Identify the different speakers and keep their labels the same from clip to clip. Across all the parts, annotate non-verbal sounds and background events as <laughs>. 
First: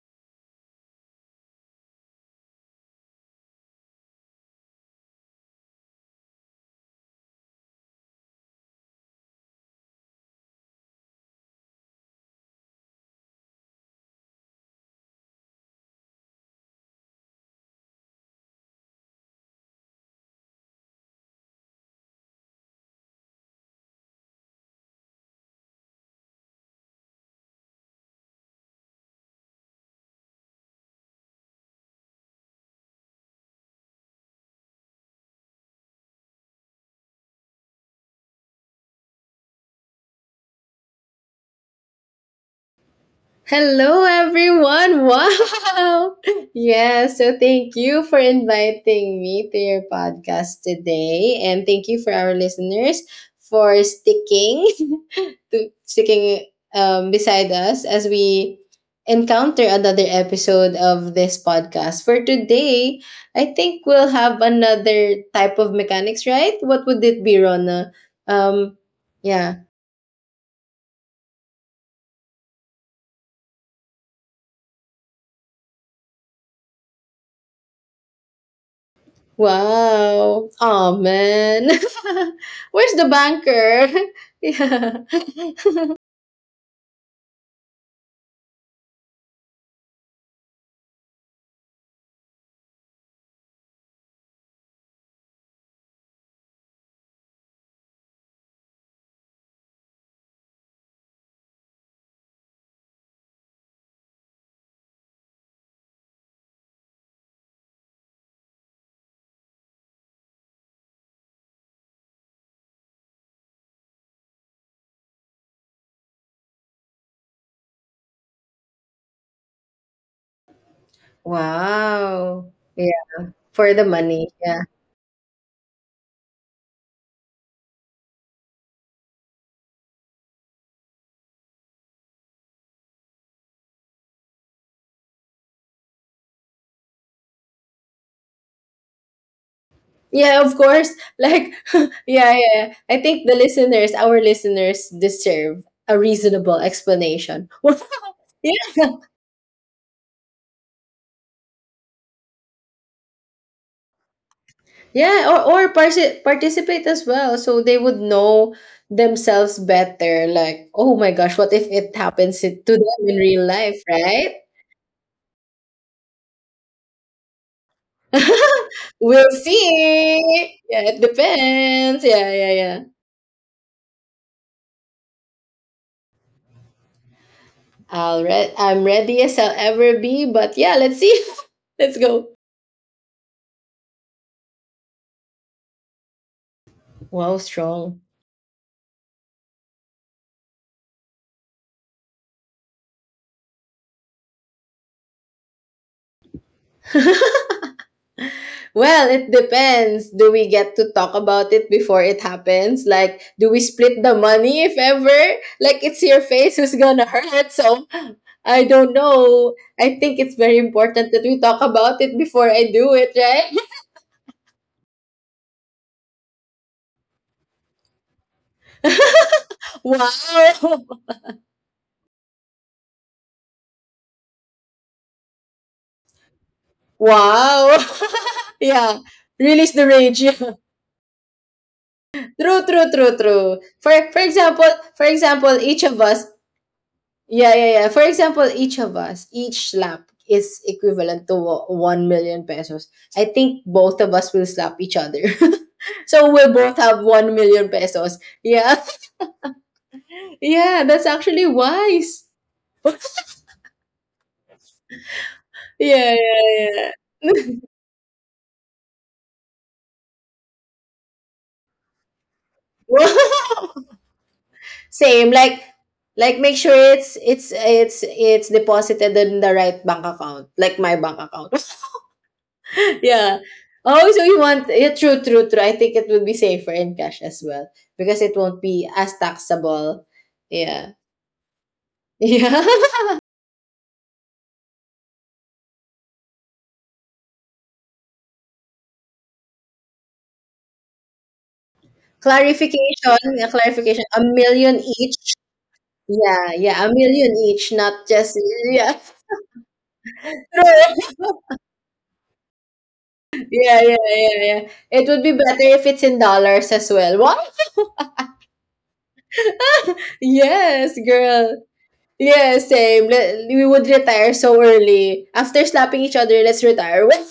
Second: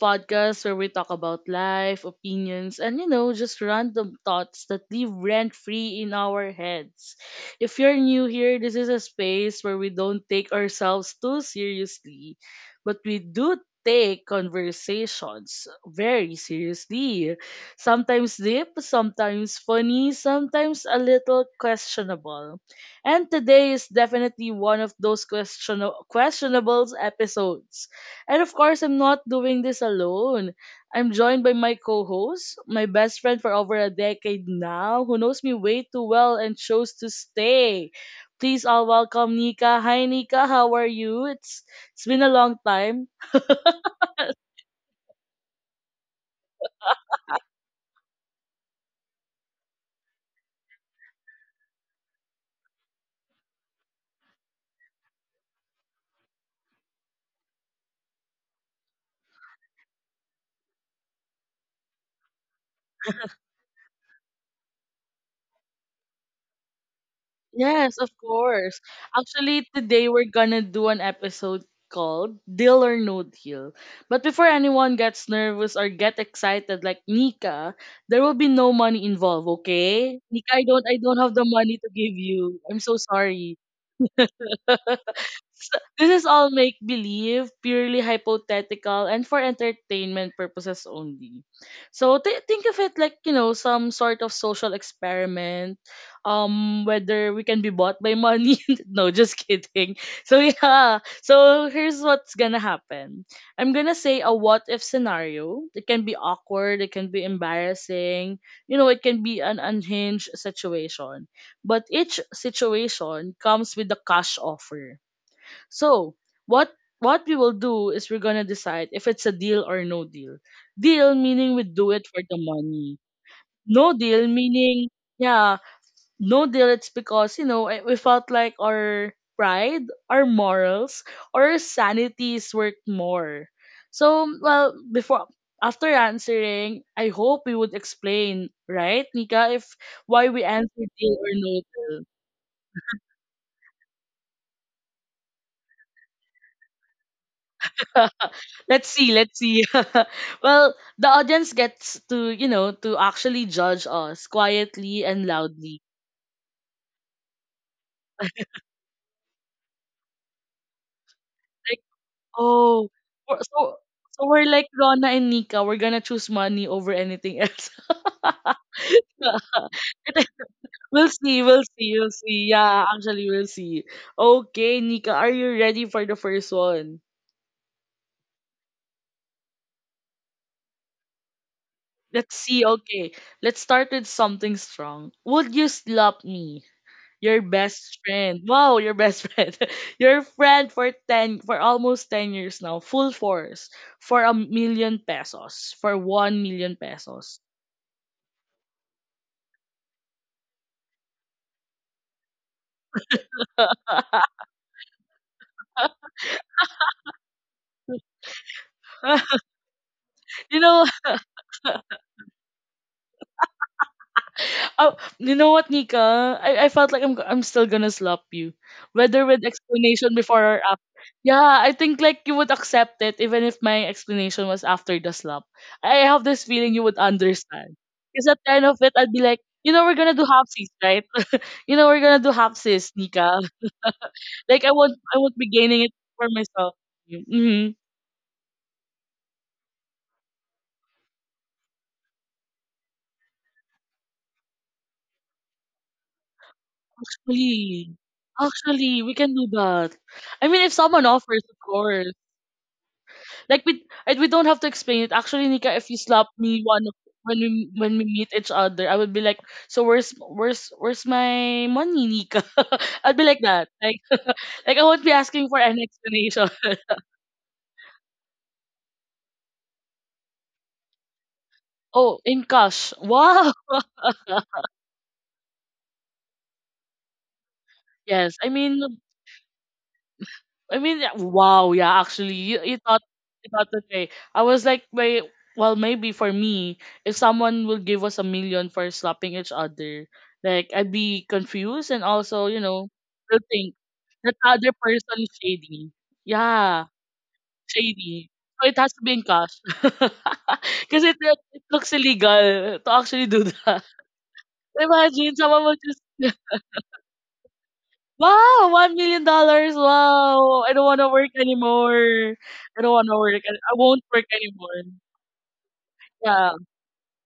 Speaker 1: podcast where we talk about life, opinions, and just random thoughts that live rent free in our heads. If you're new here, this is a space where we don't take ourselves too seriously, but we do take conversations very seriously. Sometimes deep, sometimes funny, sometimes a little questionable. And today is definitely one of those questionable episodes. And of course, I'm not doing this alone. I'm joined by my co-host, my best friend for over a decade now, who knows me way too well and chose to stay. Please all welcome Nika. Hi Nika, how are you? It's been a long time.
Speaker 2: Hello, everyone. <laughs> Wow. Yeah. So, thank you for inviting me to your podcast today. And thank you for our listeners for sticking <laughs> to sticking beside us as we encounter another episode of this podcast. For today, I think we'll have another type of mechanics, right? What would it be, Rona?
Speaker 1: Yes, of
Speaker 2: Um,
Speaker 1: course.
Speaker 2: yeah.
Speaker 1: Actually, today we're gonna do an episode called Deal or No Deal. But before anyone gets nervous or get excited like Nika, there will be no money involved, okay?
Speaker 2: Wow.
Speaker 1: Nika, I don't
Speaker 2: Oh
Speaker 1: I don't have the
Speaker 2: man.
Speaker 1: money to give you.
Speaker 2: <laughs>
Speaker 1: I'm
Speaker 2: Where's
Speaker 1: so
Speaker 2: the
Speaker 1: sorry. <laughs>
Speaker 2: banker? <laughs> yeah.
Speaker 1: So,
Speaker 2: <laughs>
Speaker 1: this is all make believe, purely hypothetical, and for entertainment purposes only. So think of it like some sort of social experiment, whether we can be bought by money. <laughs> No, just kidding. So yeah, so here's what's gonna happen. I'm gonna say a what if scenario. It can be awkward. It can be embarrassing. It can be an unhinged situation. But each situation comes with a cash offer, so what what we will do is we're gonna decide if it's a deal or no deal. Deal meaning we do it for the
Speaker 2: Wow. Yeah,
Speaker 1: money.
Speaker 2: for the
Speaker 1: No
Speaker 2: money.
Speaker 1: deal
Speaker 2: Yeah.
Speaker 1: meaning yeah, no deal, it's because we felt like our pride, our morals, or our sanities worth more. So well before after answering, I hope we would explain, right, Nika, if why
Speaker 2: Yeah,
Speaker 1: we
Speaker 2: of course.
Speaker 1: answer deal or
Speaker 2: Like
Speaker 1: no
Speaker 2: <laughs>
Speaker 1: deal.
Speaker 2: yeah, yeah. I think the listeners, our listeners deserve a reasonable explanation. <laughs> yeah.
Speaker 1: <laughs> Let's see, let's see. <laughs> Well, the audience gets to actually judge us quietly
Speaker 2: Yeah,
Speaker 1: and
Speaker 2: or
Speaker 1: loudly.
Speaker 2: parti- participate as well so they would know themselves better, like, oh my gosh, what if
Speaker 1: Like,
Speaker 2: it happens to them
Speaker 1: oh,
Speaker 2: in real
Speaker 1: we're- so
Speaker 2: life,
Speaker 1: so
Speaker 2: right?
Speaker 1: we're like Rona and Nika, we're gonna choose money over anything else.
Speaker 2: <laughs>
Speaker 1: <laughs>
Speaker 2: We'll see. Yeah, it
Speaker 1: We'll see, we'll
Speaker 2: depends.
Speaker 1: see, we'll
Speaker 2: Yeah, yeah,
Speaker 1: see.
Speaker 2: yeah.
Speaker 1: Yeah, actually, we'll see. Okay, Nika, are you ready for the first one?
Speaker 2: I'll re- I'm ready as I'll ever be, but yeah, let's see. <laughs> let's go.
Speaker 1: Let's see. Okay, let's start with something strong. Would you slap me?
Speaker 2: Wow,
Speaker 1: Your
Speaker 2: strong.
Speaker 1: best friend. Wow, your best <laughs> friend. Your friend for 10, for almost 10 years now, full force for a million pesos, for 1 million pesos.
Speaker 2: Well, it depends. Do we get to talk about it before it happens? Like, do we split the money if ever? Like, it's your face who's gonna hurt. So, I don't
Speaker 1: <laughs>
Speaker 2: know. I think it's very
Speaker 1: you know,
Speaker 2: important that we talk about it before I do it, right?
Speaker 1: uh, you know what, Nika? I felt like I'm still gonna slap you, whether with
Speaker 2: <laughs>
Speaker 1: explanation before or after.
Speaker 2: wow.
Speaker 1: Yeah, I think like you would accept it even if my explanation was after the slap. I have this feeling you would
Speaker 2: Wow.
Speaker 1: understand. Because at the
Speaker 2: <laughs>
Speaker 1: end of it,
Speaker 2: yeah.
Speaker 1: I'd be like,
Speaker 2: Release the
Speaker 1: we're gonna
Speaker 2: rage.
Speaker 1: do
Speaker 2: <laughs>
Speaker 1: halfsies, right? <laughs> We're gonna do
Speaker 2: True, true,
Speaker 1: halfsies,
Speaker 2: true,
Speaker 1: Nika.
Speaker 2: true. For example,
Speaker 1: Like I
Speaker 2: for
Speaker 1: won't I won't
Speaker 2: example,
Speaker 1: be
Speaker 2: each
Speaker 1: gaining
Speaker 2: of
Speaker 1: it
Speaker 2: us,
Speaker 1: for myself.
Speaker 2: yeah, yeah,
Speaker 1: Mhm.
Speaker 2: yeah. For example, each of us, each slap is equivalent to wo- 1 million pesos. I think both of us will slap each other. <laughs> so we'll both have 1 million
Speaker 1: Actually,
Speaker 2: pesos. Yeah.
Speaker 1: actually, we can do that.
Speaker 2: <laughs>
Speaker 1: I mean, if
Speaker 2: yeah, that's
Speaker 1: someone
Speaker 2: actually
Speaker 1: offers, of course.
Speaker 2: wise.
Speaker 1: Like we don't have to explain it. Actually, Nika, if you
Speaker 2: Yeah,
Speaker 1: slap me
Speaker 2: yeah,
Speaker 1: when we meet each other, I would be like, so where's my money, Nika? <laughs>
Speaker 2: yeah.
Speaker 1: I'd be like
Speaker 2: <laughs>
Speaker 1: that. Like <laughs> like I won't be
Speaker 2: Same,
Speaker 1: asking for an
Speaker 2: like
Speaker 1: explanation.
Speaker 2: make sure
Speaker 1: <laughs>
Speaker 2: it's deposited in the right bank account, like my bank account.
Speaker 1: Oh, in cash.
Speaker 2: <laughs> yeah.
Speaker 1: Wow.
Speaker 2: Oh, so you want yeah, true, true, true. I think it would be safer in cash as well because it
Speaker 1: Yes. I
Speaker 2: won't
Speaker 1: mean,
Speaker 2: be as taxable.
Speaker 1: I
Speaker 2: Yeah.
Speaker 1: mean,
Speaker 2: <laughs>
Speaker 1: yeah, wow, yeah, actually,
Speaker 2: Yeah.
Speaker 1: you thought that way. I was like, wait, well, maybe for me, if someone will give us a million for slapping each other, like I'd be confused and also,
Speaker 2: Clarification,
Speaker 1: will
Speaker 2: yeah,
Speaker 1: think
Speaker 2: clarification. A
Speaker 1: that the other
Speaker 2: million each.
Speaker 1: person is shady.
Speaker 2: Yeah, yeah,
Speaker 1: Yeah,
Speaker 2: a million each, not
Speaker 1: shady.
Speaker 2: just
Speaker 1: So it has
Speaker 2: yeah.
Speaker 1: to be in
Speaker 2: <laughs>
Speaker 1: cash, <laughs> because
Speaker 2: True.
Speaker 1: it looks illegal to actually do
Speaker 2: Yeah,
Speaker 1: that.
Speaker 2: yeah, yeah, yeah.
Speaker 1: <laughs>
Speaker 2: It would be
Speaker 1: Imagine
Speaker 2: better
Speaker 1: someone will
Speaker 2: if it's
Speaker 1: just.
Speaker 2: in dollars as well. What?
Speaker 1: Wow, $1 million. Wow, I don't
Speaker 2: Yes,
Speaker 1: want to work
Speaker 2: girl.
Speaker 1: anymore.
Speaker 2: Yeah,
Speaker 1: I don't
Speaker 2: same.
Speaker 1: want to work.
Speaker 2: Le-
Speaker 1: I
Speaker 2: We
Speaker 1: I
Speaker 2: would
Speaker 1: won't work
Speaker 2: retire so
Speaker 1: anymore.
Speaker 2: early. After slapping each other,
Speaker 1: Yeah,
Speaker 2: let's retire. <laughs> Well,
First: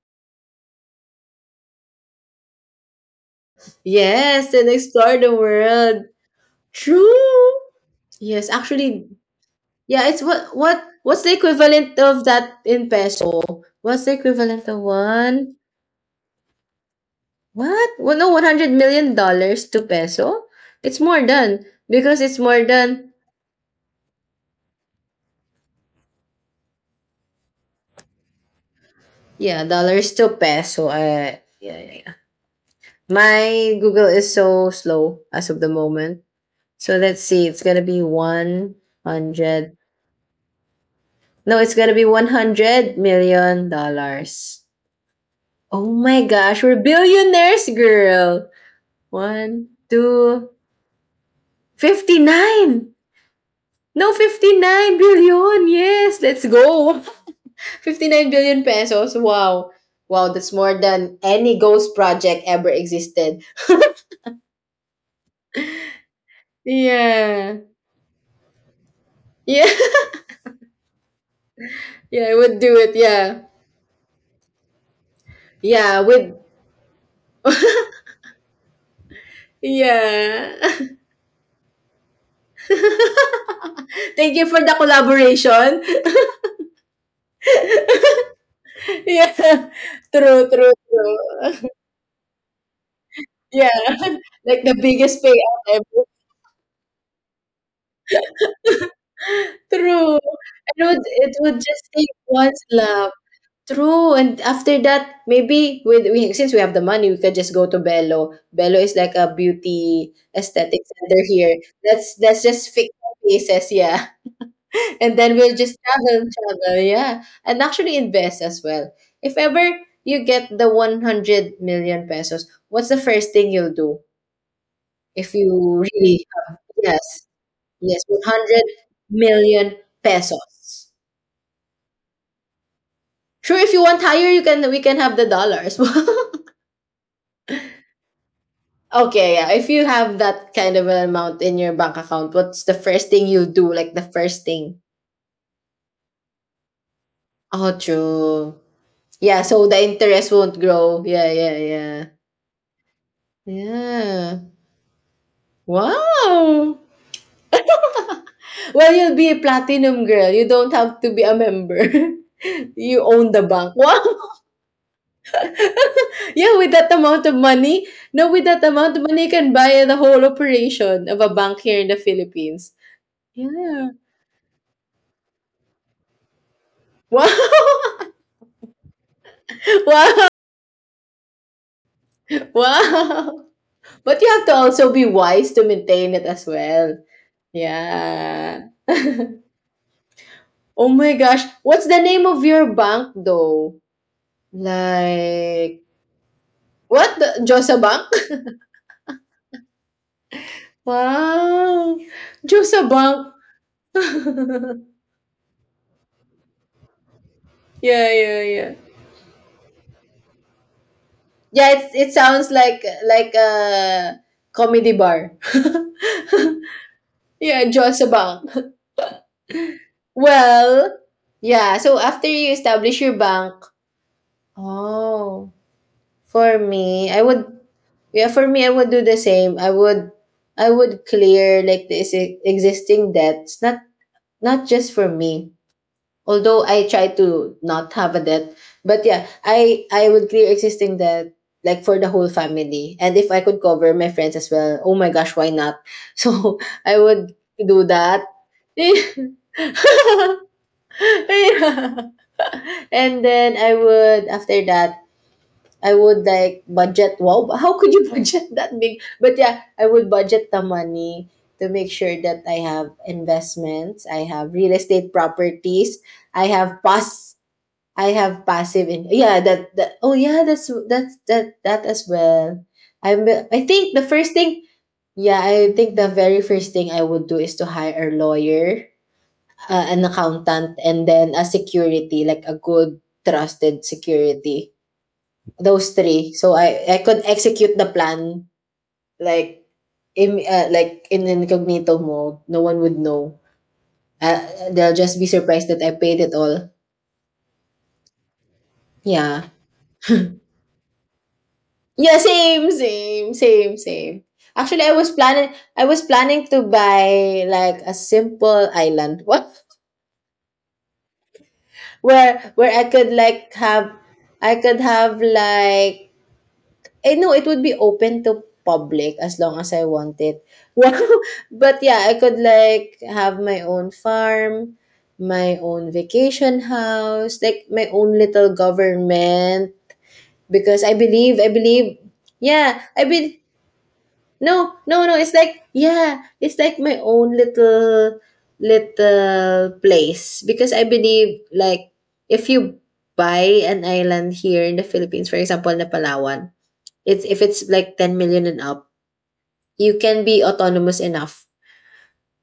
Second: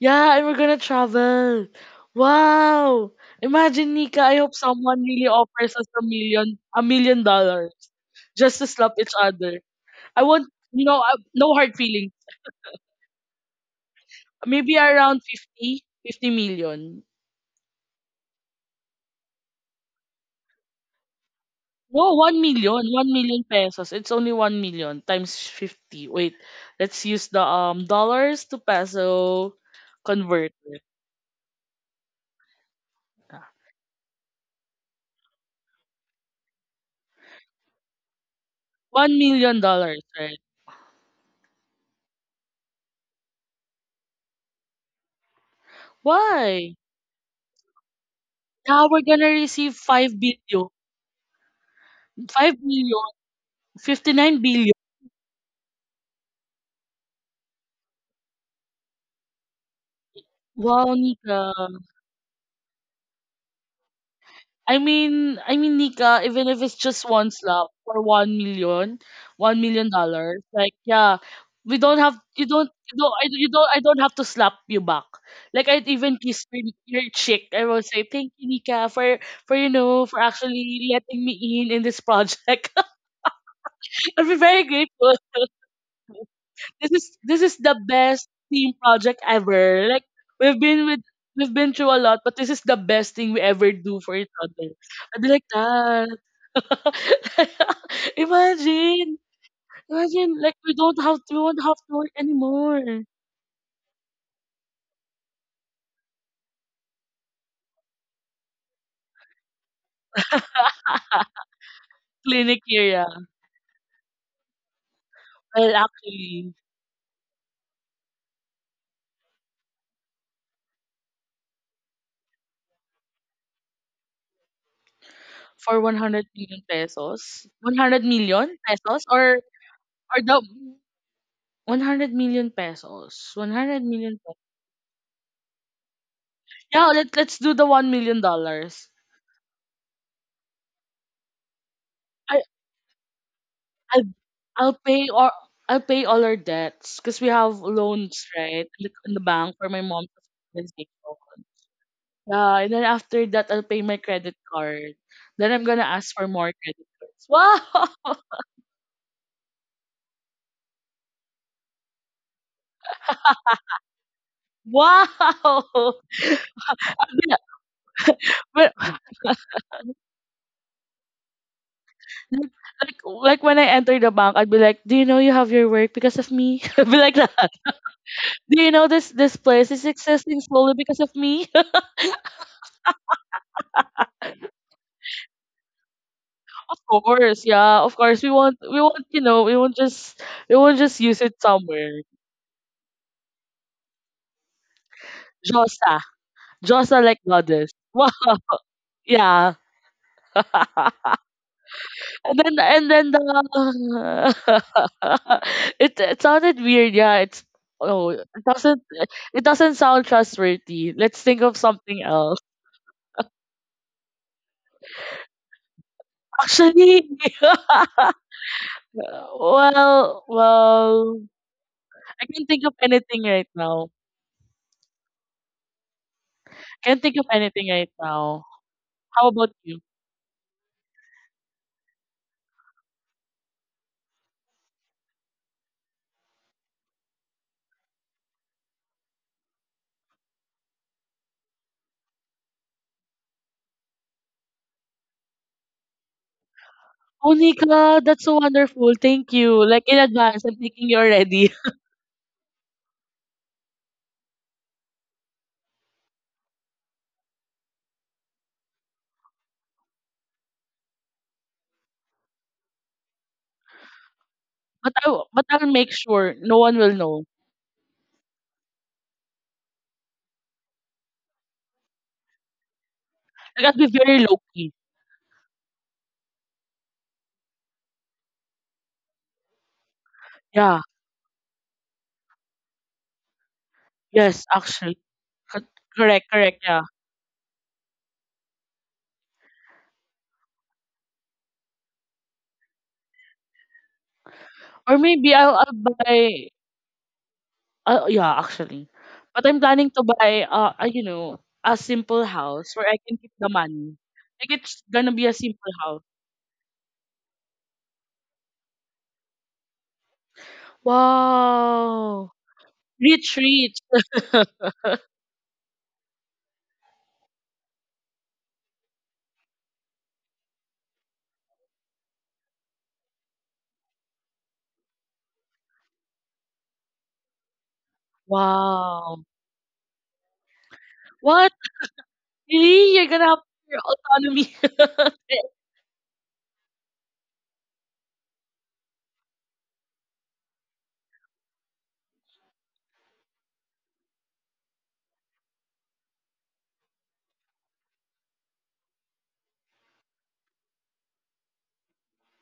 Speaker 1: yeah, and we're gonna travel. Wow, imagine Nika. I
Speaker 2: yes,
Speaker 1: hope
Speaker 2: and
Speaker 1: someone
Speaker 2: explore
Speaker 1: really
Speaker 2: the
Speaker 1: offers us a
Speaker 2: world.
Speaker 1: million, a million
Speaker 2: True.
Speaker 1: dollars,
Speaker 2: Yes,
Speaker 1: just to slap
Speaker 2: actually,
Speaker 1: each other.
Speaker 2: yeah. It's
Speaker 1: I want,
Speaker 2: what
Speaker 1: I,
Speaker 2: what's the
Speaker 1: no hard
Speaker 2: equivalent
Speaker 1: feelings.
Speaker 2: of that in peso? What's the equivalent
Speaker 1: Maybe
Speaker 2: of
Speaker 1: around
Speaker 2: one?
Speaker 1: 50, 50 million.
Speaker 2: What? Well, no, $100 million to peso. It's more than,
Speaker 1: No,
Speaker 2: because it's
Speaker 1: one
Speaker 2: more
Speaker 1: million, one
Speaker 2: than
Speaker 1: million pesos. It's only 1,000,000 times 50. Wait, let's use the dollars to
Speaker 2: yeah,
Speaker 1: peso
Speaker 2: dollars to
Speaker 1: converter.
Speaker 2: peso. Yeah, yeah, yeah.
Speaker 1: Ah,
Speaker 2: My Google is so slow as of the moment. So let's see, it's gonna be
Speaker 1: $1,000,000,
Speaker 2: 100.
Speaker 1: dollars, right?
Speaker 2: No, it's gonna be 100 million dollars. Oh my gosh, we're
Speaker 1: Why?
Speaker 2: billionaires, girl.
Speaker 1: Now we're gonna
Speaker 2: One,
Speaker 1: receive 5
Speaker 2: two,
Speaker 1: billion. 5
Speaker 2: 59.
Speaker 1: billion,
Speaker 2: No,
Speaker 1: 59 billion.
Speaker 2: 59 billion. Yes, let's go. <laughs> 59 billion pesos. Wow. Wow, that's more
Speaker 1: Wow,
Speaker 2: than
Speaker 1: Nika.
Speaker 2: any ghost project ever existed.
Speaker 1: I mean, Nika, even if it's just one
Speaker 2: Yeah.
Speaker 1: slap for 1 million, one
Speaker 2: Yeah.
Speaker 1: million
Speaker 2: <laughs>
Speaker 1: dollars, like yeah, we don't have
Speaker 2: Yeah, I would do it. Yeah.
Speaker 1: you don't I don't have to slap you back. Like I'd
Speaker 2: Yeah,
Speaker 1: even
Speaker 2: with.
Speaker 1: kiss your cheek. I will say thank you, Nika, for you know for
Speaker 2: Yeah.
Speaker 1: actually letting me in this project. <laughs>
Speaker 2: <laughs>
Speaker 1: I'll
Speaker 2: Thank
Speaker 1: be
Speaker 2: you for
Speaker 1: very
Speaker 2: the
Speaker 1: grateful. <laughs>
Speaker 2: collaboration. <laughs>
Speaker 1: This is the best team project
Speaker 2: Yeah.
Speaker 1: ever. Like
Speaker 2: True,
Speaker 1: we've
Speaker 2: true,
Speaker 1: been with. We've
Speaker 2: true.
Speaker 1: been
Speaker 2: <laughs>
Speaker 1: through a lot, but this is the best thing we
Speaker 2: Yeah.
Speaker 1: ever do for
Speaker 2: <laughs>
Speaker 1: each
Speaker 2: Like
Speaker 1: other.
Speaker 2: the biggest
Speaker 1: I'd be like
Speaker 2: payout ever.
Speaker 1: that. <laughs> Imagine,
Speaker 2: True.
Speaker 1: imagine like we
Speaker 2: And
Speaker 1: don't have to,
Speaker 2: it
Speaker 1: we
Speaker 2: would
Speaker 1: won't have
Speaker 2: just
Speaker 1: to
Speaker 2: take
Speaker 1: work
Speaker 2: one's
Speaker 1: anymore.
Speaker 2: love. True. And after that, maybe with we, since we have the money, we could just go to Bello. Bello is like a beauty aesthetic center here. That's
Speaker 1: Clinic
Speaker 2: just fix
Speaker 1: area.
Speaker 2: our faces, yeah. And then we'll
Speaker 1: Well,
Speaker 2: just travel,
Speaker 1: actually,
Speaker 2: travel, yeah, and actually invest as well. If ever you get the 100 million pesos, what's the first thing you'll do if you
Speaker 1: for
Speaker 2: really,
Speaker 1: 100 million
Speaker 2: yes,
Speaker 1: pesos,
Speaker 2: yes,
Speaker 1: 100 million
Speaker 2: 100
Speaker 1: pesos, or
Speaker 2: million
Speaker 1: or the
Speaker 2: pesos?
Speaker 1: 100 million pesos,
Speaker 2: Sure, if you
Speaker 1: 100
Speaker 2: want
Speaker 1: million.
Speaker 2: higher,
Speaker 1: Pesos.
Speaker 2: you can, we can have the dollars. <laughs>
Speaker 1: Yeah, let's do the $1 million.
Speaker 2: Okay, yeah. If you have that kind of an amount in your bank account,
Speaker 1: I
Speaker 2: what's the first thing you'll do? Like the
Speaker 1: I
Speaker 2: first
Speaker 1: I'll
Speaker 2: thing.
Speaker 1: pay or I'll pay all our debts because we have
Speaker 2: Oh,
Speaker 1: loans
Speaker 2: true.
Speaker 1: right in the
Speaker 2: Yeah,
Speaker 1: bank
Speaker 2: so
Speaker 1: for my
Speaker 2: the
Speaker 1: mom's
Speaker 2: interest won't
Speaker 1: hospitalization.
Speaker 2: grow. Yeah, yeah, yeah.
Speaker 1: Yeah, and then after that, I'll pay my credit
Speaker 2: Yeah.
Speaker 1: card. Then I'm gonna ask for more
Speaker 2: Wow!
Speaker 1: credit cards. Wow! <laughs>
Speaker 2: Well, you'll be a platinum girl. You don't have to be a member. <laughs> you own the bank. Wow! <laughs>
Speaker 1: Wow! <laughs>
Speaker 2: Yeah, with that amount of
Speaker 1: Yeah,
Speaker 2: money, no, with that
Speaker 1: but
Speaker 2: amount of money, you can buy the whole operation of a bank here in the
Speaker 1: like,
Speaker 2: Philippines.
Speaker 1: like when I
Speaker 2: Yeah.
Speaker 1: enter the bank, I'd be like, "Do you know you have your work because of me?" <laughs> I'd be like that.
Speaker 2: Wow! <laughs>
Speaker 1: Do you know this place is
Speaker 2: wow!
Speaker 1: existing slowly because of me? <laughs>
Speaker 2: Wow! But you have to also be wise to maintain it as
Speaker 1: Of
Speaker 2: well.
Speaker 1: course, yeah, of course. We want
Speaker 2: Yeah.
Speaker 1: we
Speaker 2: <laughs>
Speaker 1: want
Speaker 2: oh
Speaker 1: we won't just
Speaker 2: my
Speaker 1: use it
Speaker 2: gosh. What's the
Speaker 1: somewhere.
Speaker 2: name of your bank though? Like,
Speaker 1: Josa, Josa
Speaker 2: what?
Speaker 1: like
Speaker 2: The
Speaker 1: goddess. <laughs>
Speaker 2: Josa Bank?
Speaker 1: Wow, yeah. <laughs>
Speaker 2: Wow.
Speaker 1: And then
Speaker 2: Josabang.
Speaker 1: the <laughs> it sounded weird, yeah. It's Oh,
Speaker 2: Yeah,
Speaker 1: it
Speaker 2: yeah, yeah.
Speaker 1: doesn't it doesn't sound trustworthy. Let's think of
Speaker 2: Yeah, it,
Speaker 1: something
Speaker 2: it
Speaker 1: else.
Speaker 2: sounds like a comedy bar. <laughs>
Speaker 1: Actually
Speaker 2: yeah,
Speaker 1: <laughs>
Speaker 2: Josabang. <laughs>
Speaker 1: well
Speaker 2: Well,
Speaker 1: well
Speaker 2: yeah, so
Speaker 1: I
Speaker 2: after
Speaker 1: can't
Speaker 2: you
Speaker 1: think of
Speaker 2: establish your
Speaker 1: anything right
Speaker 2: bank,
Speaker 1: now.
Speaker 2: oh, for
Speaker 1: Can't
Speaker 2: me,
Speaker 1: think
Speaker 2: I
Speaker 1: of
Speaker 2: would
Speaker 1: anything right
Speaker 2: yeah,
Speaker 1: now.
Speaker 2: for me I would do the
Speaker 1: How about
Speaker 2: same. I
Speaker 1: you?
Speaker 2: would I would clear like the exi- existing debts, not not just for me. Although I try to not have a debt. But yeah, I would clear existing debt like for the whole family. And if I could cover my friends as well, oh my gosh, why not? <laughs> So I
Speaker 1: Oh
Speaker 2: would do
Speaker 1: Nika, that's
Speaker 2: that.
Speaker 1: so wonderful. Thank you. Like in
Speaker 2: <laughs>
Speaker 1: advance, I'm thanking you already. <laughs>
Speaker 2: Yeah. <laughs> And then I would, after that, I would like budget. Wow, but how could you <laughs> budget that big? But yeah, I would budget the money to make sure that I have investments, I have real
Speaker 1: But I
Speaker 2: estate
Speaker 1: will- but I'll make
Speaker 2: properties,
Speaker 1: sure
Speaker 2: I
Speaker 1: no one
Speaker 2: have
Speaker 1: will know.
Speaker 2: pass, I have passive in. Yeah, that that. Oh yeah, that's that that as well. I'm. I
Speaker 1: Like I'll be
Speaker 2: think the
Speaker 1: very
Speaker 2: first
Speaker 1: low
Speaker 2: thing.
Speaker 1: key.
Speaker 2: Yeah, I think the very first thing I would do is to hire a lawyer, an accountant,
Speaker 1: Yeah.
Speaker 2: and then a security, like a good trusted
Speaker 1: Yes,
Speaker 2: security,
Speaker 1: actually. Co
Speaker 2: those
Speaker 1: correct,
Speaker 2: three. So
Speaker 1: correct, yeah.
Speaker 2: I could execute the plan like like in incognito mode. No one would know. They'll
Speaker 1: Or
Speaker 2: just be
Speaker 1: maybe I'll
Speaker 2: surprised
Speaker 1: I'll
Speaker 2: that I paid it
Speaker 1: buy
Speaker 2: all.
Speaker 1: yeah, actually. But
Speaker 2: Yeah.
Speaker 1: I'm planning to buy a
Speaker 2: Yeah,
Speaker 1: simple
Speaker 2: same,
Speaker 1: house where I can
Speaker 2: same,
Speaker 1: keep the
Speaker 2: same,
Speaker 1: money.
Speaker 2: same.
Speaker 1: Like
Speaker 2: Actually,
Speaker 1: it's
Speaker 2: I was
Speaker 1: gonna be a
Speaker 2: planning
Speaker 1: simple
Speaker 2: I
Speaker 1: house.
Speaker 2: was planning to buy like a simple island. <laughs> What?
Speaker 1: Wow.
Speaker 2: Where I could
Speaker 1: Rich,
Speaker 2: like
Speaker 1: rich.
Speaker 2: have I
Speaker 1: <laughs>
Speaker 2: could have like Eh, no, it would be open to public as long as I want it. <laughs> Wow! But yeah, I could like have my own farm, my own vacation house, like my own little
Speaker 1: Wow.
Speaker 2: government because I believe I
Speaker 1: What?
Speaker 2: believe yeah,
Speaker 1: Really?
Speaker 2: I
Speaker 1: You're gonna
Speaker 2: be
Speaker 1: have your autonomy.
Speaker 2: no, no, no,
Speaker 1: <laughs>
Speaker 2: it's like yeah, it's like my own little little place because I believe like if you buy an island here in the Philippines, for example, na Palawan. It's if it's like 10 million and up, you can be autonomous enough.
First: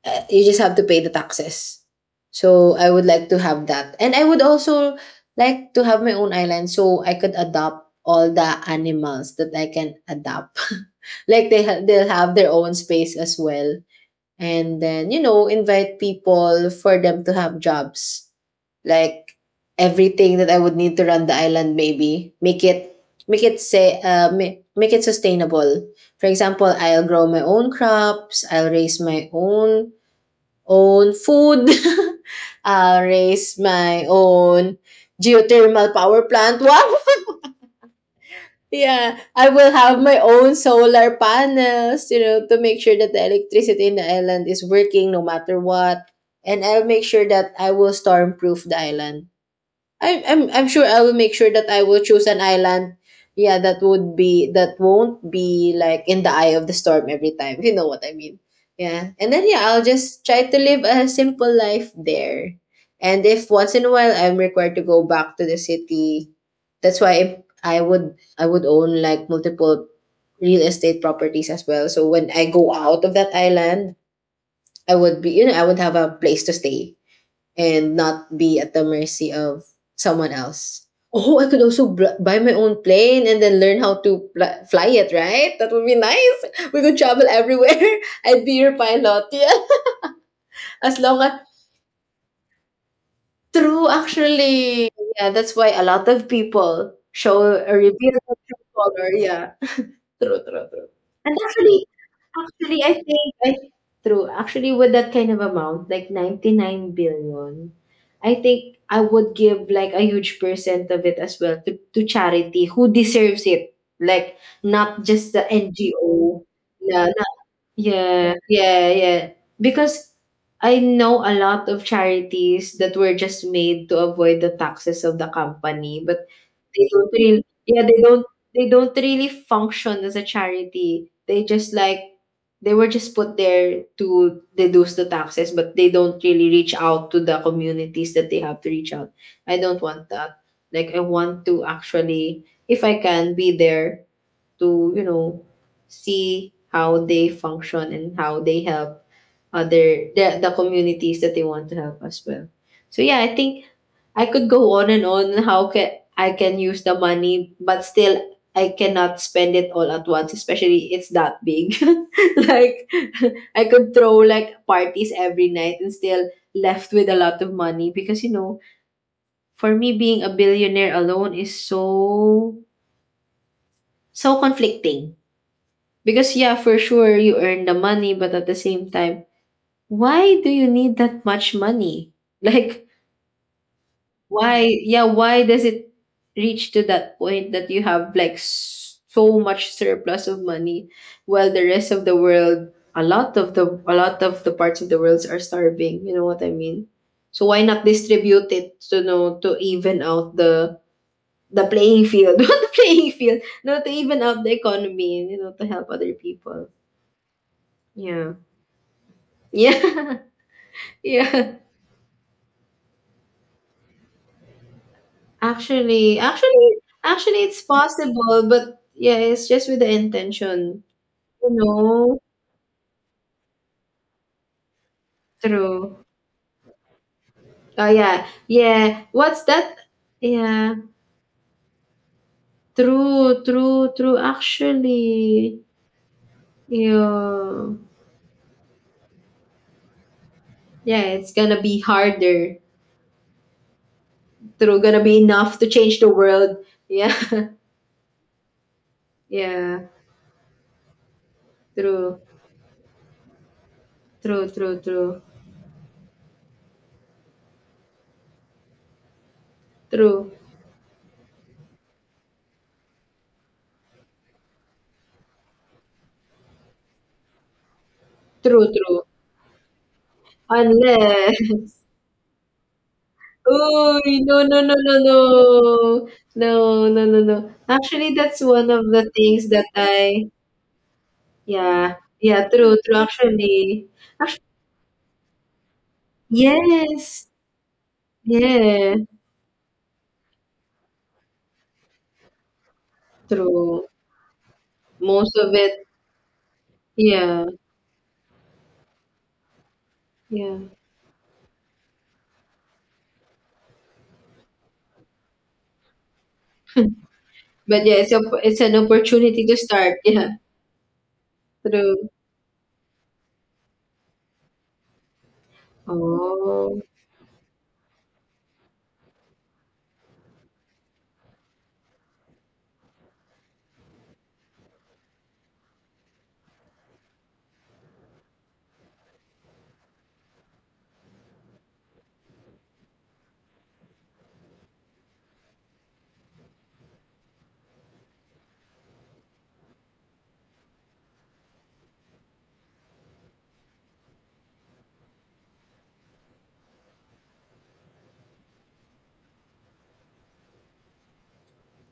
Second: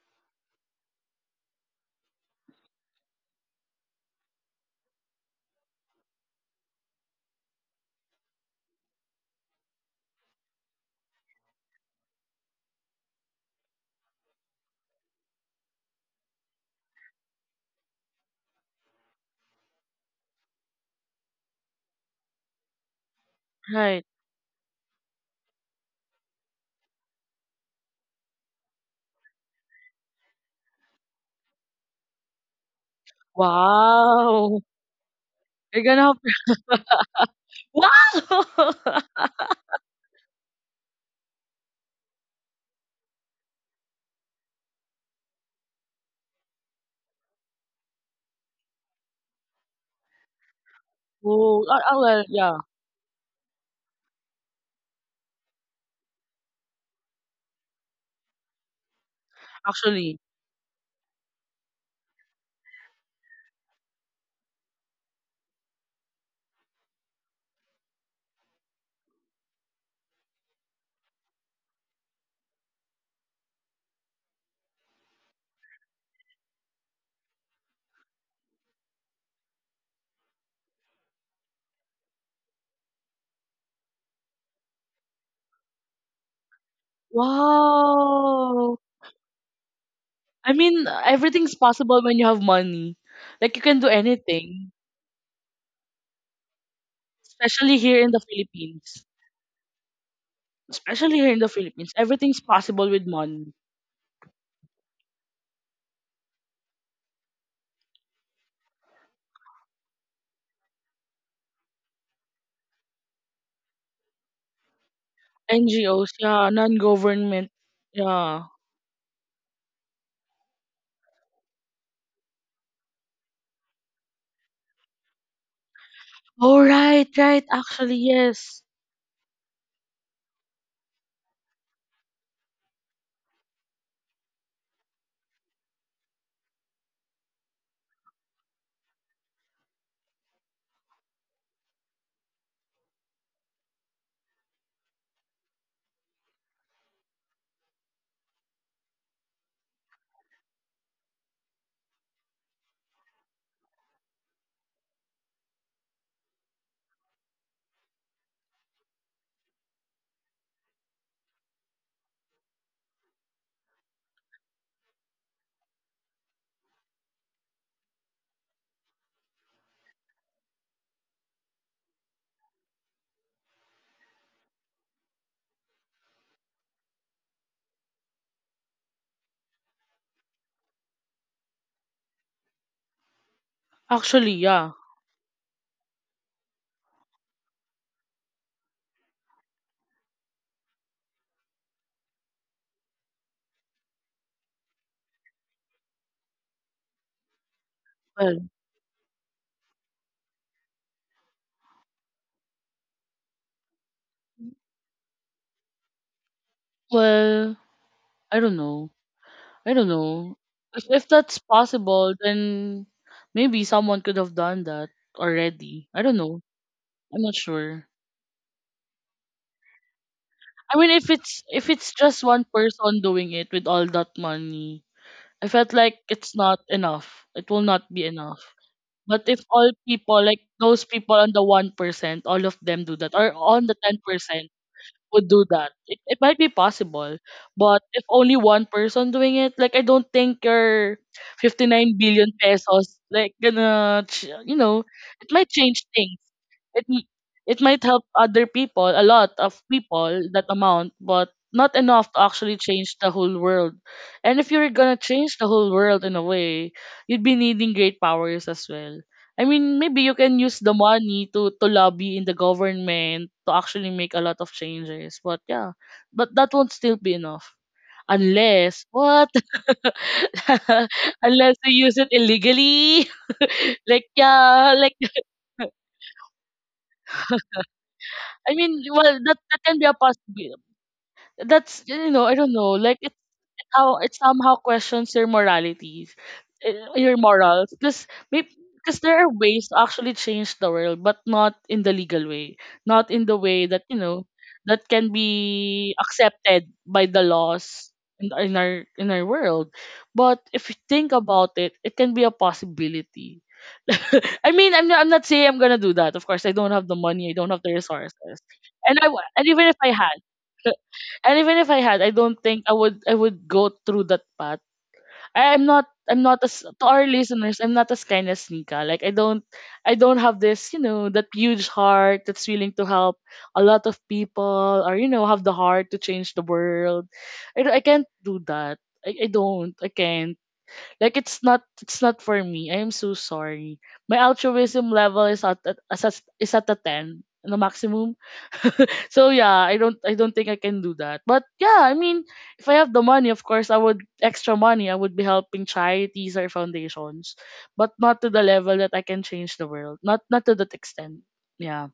Speaker 2: You just have to pay the taxes. So I would like to have that. And I would also like to have my own island so I could adopt all the animals that I can adopt. <laughs> like they ha- they'll have their own space as well. And then you know invite people for them to have jobs, like everything that I would need to run the island, maybe make it say
Speaker 1: Right.
Speaker 2: make it sustainable. For example, I'll grow my own crops, I'll raise my own own food, <laughs> I'll raise my
Speaker 1: Wow.
Speaker 2: own
Speaker 1: You're
Speaker 2: geothermal
Speaker 1: gonna have.
Speaker 2: power plant, wow.
Speaker 1: <laughs> Wow.
Speaker 2: Yeah,
Speaker 1: <laughs>
Speaker 2: I will have my own solar panels, you know, to make sure that the electricity in the island is working no matter what. And I'll make sure that I will storm proof the island. I'm sure I will make sure
Speaker 1: Oh,
Speaker 2: that
Speaker 1: I,
Speaker 2: I
Speaker 1: I,
Speaker 2: will
Speaker 1: well,
Speaker 2: choose an
Speaker 1: yeah,
Speaker 2: island. Yeah, that would be that won't be like in the eye of the storm every time. <laughs> You know what I mean? Yeah, and then yeah, I'll
Speaker 1: actually.
Speaker 2: just try to live a simple life there. And if once in a while I'm required to go back to the city, that's why I would own like multiple real estate properties as well. So when I go out of that island, I would be you know I would have a place to stay and not be at the mercy of someone else. Oh, I could also bl- buy my own plane and then learn how to pl- fly it, right? That would be nice. We could travel everywhere. <laughs> I'd be your
Speaker 1: Wow.
Speaker 2: pilot. Yeah.
Speaker 1: I
Speaker 2: <laughs>
Speaker 1: mean,
Speaker 2: As long as
Speaker 1: everything's possible when you have money. Like you can
Speaker 2: true
Speaker 1: do anything,
Speaker 2: actually. Yeah, that's why a lot of people show a
Speaker 1: especially here in
Speaker 2: reveal
Speaker 1: the
Speaker 2: their true
Speaker 1: Philippines.
Speaker 2: color. Yeah. <laughs> true, true, true.
Speaker 1: Especially here
Speaker 2: And
Speaker 1: in the
Speaker 2: actually,
Speaker 1: Philippines, everything's
Speaker 2: actually,
Speaker 1: possible
Speaker 2: I
Speaker 1: with
Speaker 2: think I
Speaker 1: money.
Speaker 2: true. Actually, with that kind of amount, like 99 billion, I think I would give like a huge percent of it as well to charity who deserves it. Like not just the
Speaker 1: NGOs,
Speaker 2: NGO.
Speaker 1: yeah,
Speaker 2: Yeah, not,
Speaker 1: non-government,
Speaker 2: yeah,
Speaker 1: yeah.
Speaker 2: yeah, yeah. Because I know a lot of charities that were just made to avoid the taxes of the company, but
Speaker 1: Oh
Speaker 2: they
Speaker 1: right,
Speaker 2: don't really,
Speaker 1: right.
Speaker 2: yeah,
Speaker 1: Actually,
Speaker 2: they don't
Speaker 1: yes.
Speaker 2: they don't really function as a charity. They just like they were just put there to deduce the taxes, but they don't really reach out to the communities that they have to reach out. I don't want that. Like I want to actually, if I can, be there to you know see how they function and how they help other the communities that they want to help as well. So yeah, I think I could go on and on how can I can use the money, but still I cannot spend it all at once, especially it's that big. <laughs> like <laughs> I could throw like parties every night and still left with a lot of money because you know, for me being a billionaire alone is so conflicting. Because yeah, for sure you earn the money, but at the same time, why do you need that much money? <laughs> Like
Speaker 1: Actually,
Speaker 2: why,
Speaker 1: yeah.
Speaker 2: yeah, why does it reach to that point that you have like so much surplus of money while the rest of the world, a lot of the parts of the world are starving, you know what I mean? So why not
Speaker 1: Well,
Speaker 2: distribute it to know to even out the playing field, <laughs> not the playing field, no, to even out the economy, you know, to help other people.
Speaker 1: well,
Speaker 2: Yeah.
Speaker 1: I don't know. I don't
Speaker 2: Yeah.
Speaker 1: know. If
Speaker 2: <laughs>
Speaker 1: if that's
Speaker 2: Yeah.
Speaker 1: possible, then maybe someone could have done that already. I don't
Speaker 2: Actually,
Speaker 1: know.
Speaker 2: actually,
Speaker 1: I'm not
Speaker 2: actually it's
Speaker 1: sure.
Speaker 2: possible, but yeah, it's just with the
Speaker 1: I
Speaker 2: intention.
Speaker 1: mean, if it's
Speaker 2: No,
Speaker 1: just one person doing it with all that money, I felt like
Speaker 2: true.
Speaker 1: it's not enough. It will
Speaker 2: Oh
Speaker 1: not be
Speaker 2: yeah,
Speaker 1: enough.
Speaker 2: yeah.
Speaker 1: But if
Speaker 2: What's
Speaker 1: all
Speaker 2: that?
Speaker 1: people, like
Speaker 2: Yeah,
Speaker 1: those people on the 1%, all of them do that, or on the ten
Speaker 2: true.
Speaker 1: percent would do
Speaker 2: Actually,
Speaker 1: that, it might be possible.
Speaker 2: yeah,
Speaker 1: But if only one person doing it, like I don't think your
Speaker 2: yeah. It's gonna
Speaker 1: fifty
Speaker 2: be
Speaker 1: nine billion
Speaker 2: harder.
Speaker 1: pesos, like gonna,
Speaker 2: True, gonna be
Speaker 1: it might
Speaker 2: enough to
Speaker 1: change
Speaker 2: change the
Speaker 1: things,
Speaker 2: world.
Speaker 1: it m-
Speaker 2: Yeah,
Speaker 1: it might help other people, a lot
Speaker 2: <laughs>
Speaker 1: of
Speaker 2: yeah.
Speaker 1: people, that amount, but not enough to
Speaker 2: True,
Speaker 1: actually change the whole world. And
Speaker 2: true,
Speaker 1: if you're
Speaker 2: true,
Speaker 1: gonna
Speaker 2: true,
Speaker 1: change the whole world in a way, you'd be needing great powers as well. I mean, maybe you
Speaker 2: true,
Speaker 1: can use the money to lobby in the government to actually make a lot of changes. But yeah, but that won't still be enough unless
Speaker 2: true.
Speaker 1: what <laughs>
Speaker 2: Unless,
Speaker 1: unless you
Speaker 2: <laughs>
Speaker 1: use it illegally <laughs>
Speaker 2: oh
Speaker 1: like yeah like <laughs>
Speaker 2: no, no. Actually, that's
Speaker 1: I
Speaker 2: one
Speaker 1: mean,
Speaker 2: of the
Speaker 1: well, that
Speaker 2: things
Speaker 1: that
Speaker 2: that
Speaker 1: can be a
Speaker 2: I.
Speaker 1: possibility. That's
Speaker 2: Yeah,
Speaker 1: I
Speaker 2: yeah,
Speaker 1: don't know,
Speaker 2: true,
Speaker 1: like it
Speaker 2: actually.
Speaker 1: how it somehow questions your moralities, your
Speaker 2: Yes,
Speaker 1: morals because
Speaker 2: yeah,
Speaker 1: because there are ways to actually change the world, but not in the legal way, not in the way
Speaker 2: true.
Speaker 1: that you know that can
Speaker 2: Most of it,
Speaker 1: be accepted by the
Speaker 2: yeah,
Speaker 1: laws in our world. But if
Speaker 2: yeah.
Speaker 1: you think about it, can be a possibility. <laughs> I mean, I'm not saying I'm gonna do that. Of course, I don't have the money, I don't have the
Speaker 2: But yeah, it's
Speaker 1: resources,
Speaker 2: it's an
Speaker 1: and I w-
Speaker 2: opportunity
Speaker 1: and
Speaker 2: to
Speaker 1: even if I
Speaker 2: start. <laughs>
Speaker 1: had.
Speaker 2: Yeah,
Speaker 1: And even if I had,
Speaker 2: true.
Speaker 1: I don't think I would go through that path. I, am not I'm not as,
Speaker 2: Oh,
Speaker 1: to our listeners, I'm not as kind as Nika. Like I don't have that huge heart that's willing to help a lot of people or have the heart to change the world. I can't do that. I don't. I can't. Like it's not for me. I am so sorry. My altruism level is at is at is at a ten, the maximum. So yeah, I don't think I can do that. But yeah, I mean, if I have the money, of course, I would extra money, I would be helping charities or foundations, but not to the level that I can change the world. Not to that extent. Yeah.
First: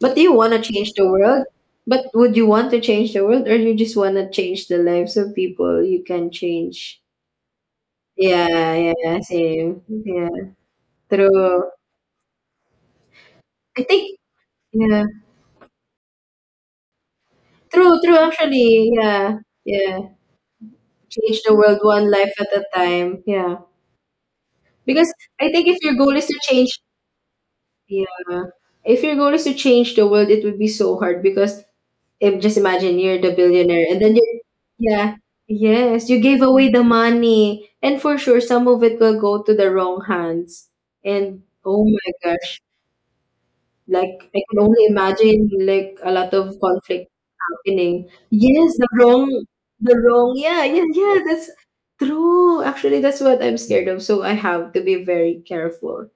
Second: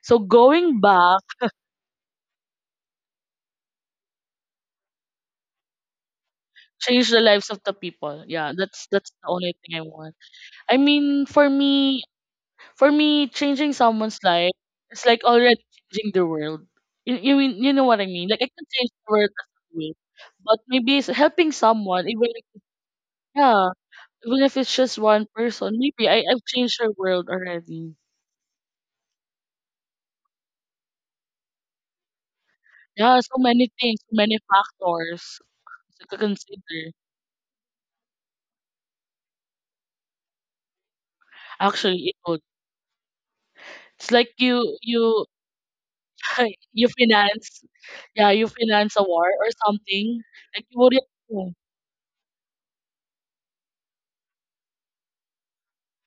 Speaker 2: but
Speaker 1: So
Speaker 2: do you want to
Speaker 1: going
Speaker 2: change the
Speaker 1: back,
Speaker 2: world? But would you want to change the world, or you just want to change the lives of people? You can change.
Speaker 1: change the lives of the people. Yeah, that's
Speaker 2: Yeah,
Speaker 1: that's
Speaker 2: yeah,
Speaker 1: the only thing
Speaker 2: same.
Speaker 1: I want.
Speaker 2: Yeah,
Speaker 1: I mean, for
Speaker 2: true.
Speaker 1: me, for me, changing
Speaker 2: I think.
Speaker 1: someone's life
Speaker 2: Yeah,
Speaker 1: is like already changing the world. You know what I
Speaker 2: true.
Speaker 1: mean? Like I can
Speaker 2: Actually,
Speaker 1: change the world
Speaker 2: yeah,
Speaker 1: as a will,
Speaker 2: yeah.
Speaker 1: but maybe
Speaker 2: Change the
Speaker 1: helping
Speaker 2: world one
Speaker 1: someone,
Speaker 2: life
Speaker 1: even.
Speaker 2: at a time. Yeah.
Speaker 1: Yeah, even if it's just
Speaker 2: Because
Speaker 1: one
Speaker 2: I think if
Speaker 1: person,
Speaker 2: your goal
Speaker 1: maybe
Speaker 2: is
Speaker 1: I,
Speaker 2: to
Speaker 1: I've
Speaker 2: change
Speaker 1: changed her world
Speaker 2: yeah.
Speaker 1: already.
Speaker 2: If your goal is to change the world, it would be so hard because if just imagine you're
Speaker 1: Yeah,
Speaker 2: the
Speaker 1: so many
Speaker 2: billionaire and
Speaker 1: things,
Speaker 2: then
Speaker 1: so
Speaker 2: you
Speaker 1: many
Speaker 2: yeah.
Speaker 1: factors
Speaker 2: Yes, you
Speaker 1: to
Speaker 2: gave away the
Speaker 1: consider.
Speaker 2: money. And for sure some of it will go to the wrong hands. And oh my
Speaker 1: Actually, it would.
Speaker 2: gosh. Like
Speaker 1: It's like
Speaker 2: I can only
Speaker 1: you
Speaker 2: imagine like a lot of
Speaker 1: <laughs> you
Speaker 2: conflict
Speaker 1: finance,
Speaker 2: happening.
Speaker 1: yeah, you
Speaker 2: Yes,
Speaker 1: finance a war or
Speaker 2: the
Speaker 1: something.
Speaker 2: wrong. Yeah,
Speaker 1: Like
Speaker 2: yeah,
Speaker 1: you wouldn't
Speaker 2: yeah. That's
Speaker 1: know.
Speaker 2: true. Actually, that's what I'm scared of. So I have to be very careful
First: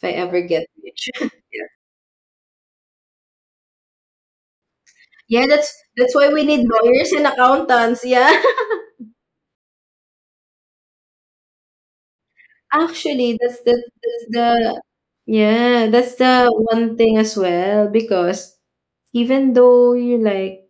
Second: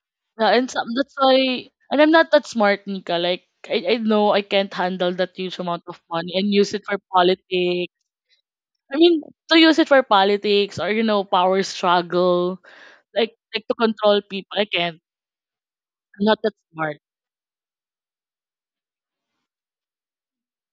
Speaker 2: if I ever
Speaker 1: Yeah,
Speaker 2: get rich.
Speaker 1: that's
Speaker 2: <laughs> Yeah.
Speaker 1: why. And I'm not that smart, Nika. Like I know I can't handle that
Speaker 2: Yeah,
Speaker 1: huge
Speaker 2: that's
Speaker 1: amount of
Speaker 2: that's why
Speaker 1: money
Speaker 2: we
Speaker 1: and
Speaker 2: need
Speaker 1: use it for
Speaker 2: lawyers and
Speaker 1: politics.
Speaker 2: accountants. Yeah. <laughs>
Speaker 1: I mean, to use it for politics or power struggle like
Speaker 2: Actually,
Speaker 1: like to control
Speaker 2: that's
Speaker 1: people. I
Speaker 2: the
Speaker 1: can't.
Speaker 2: yeah, that's
Speaker 1: I'm not
Speaker 2: the
Speaker 1: that smart.
Speaker 2: one thing as well because even though you like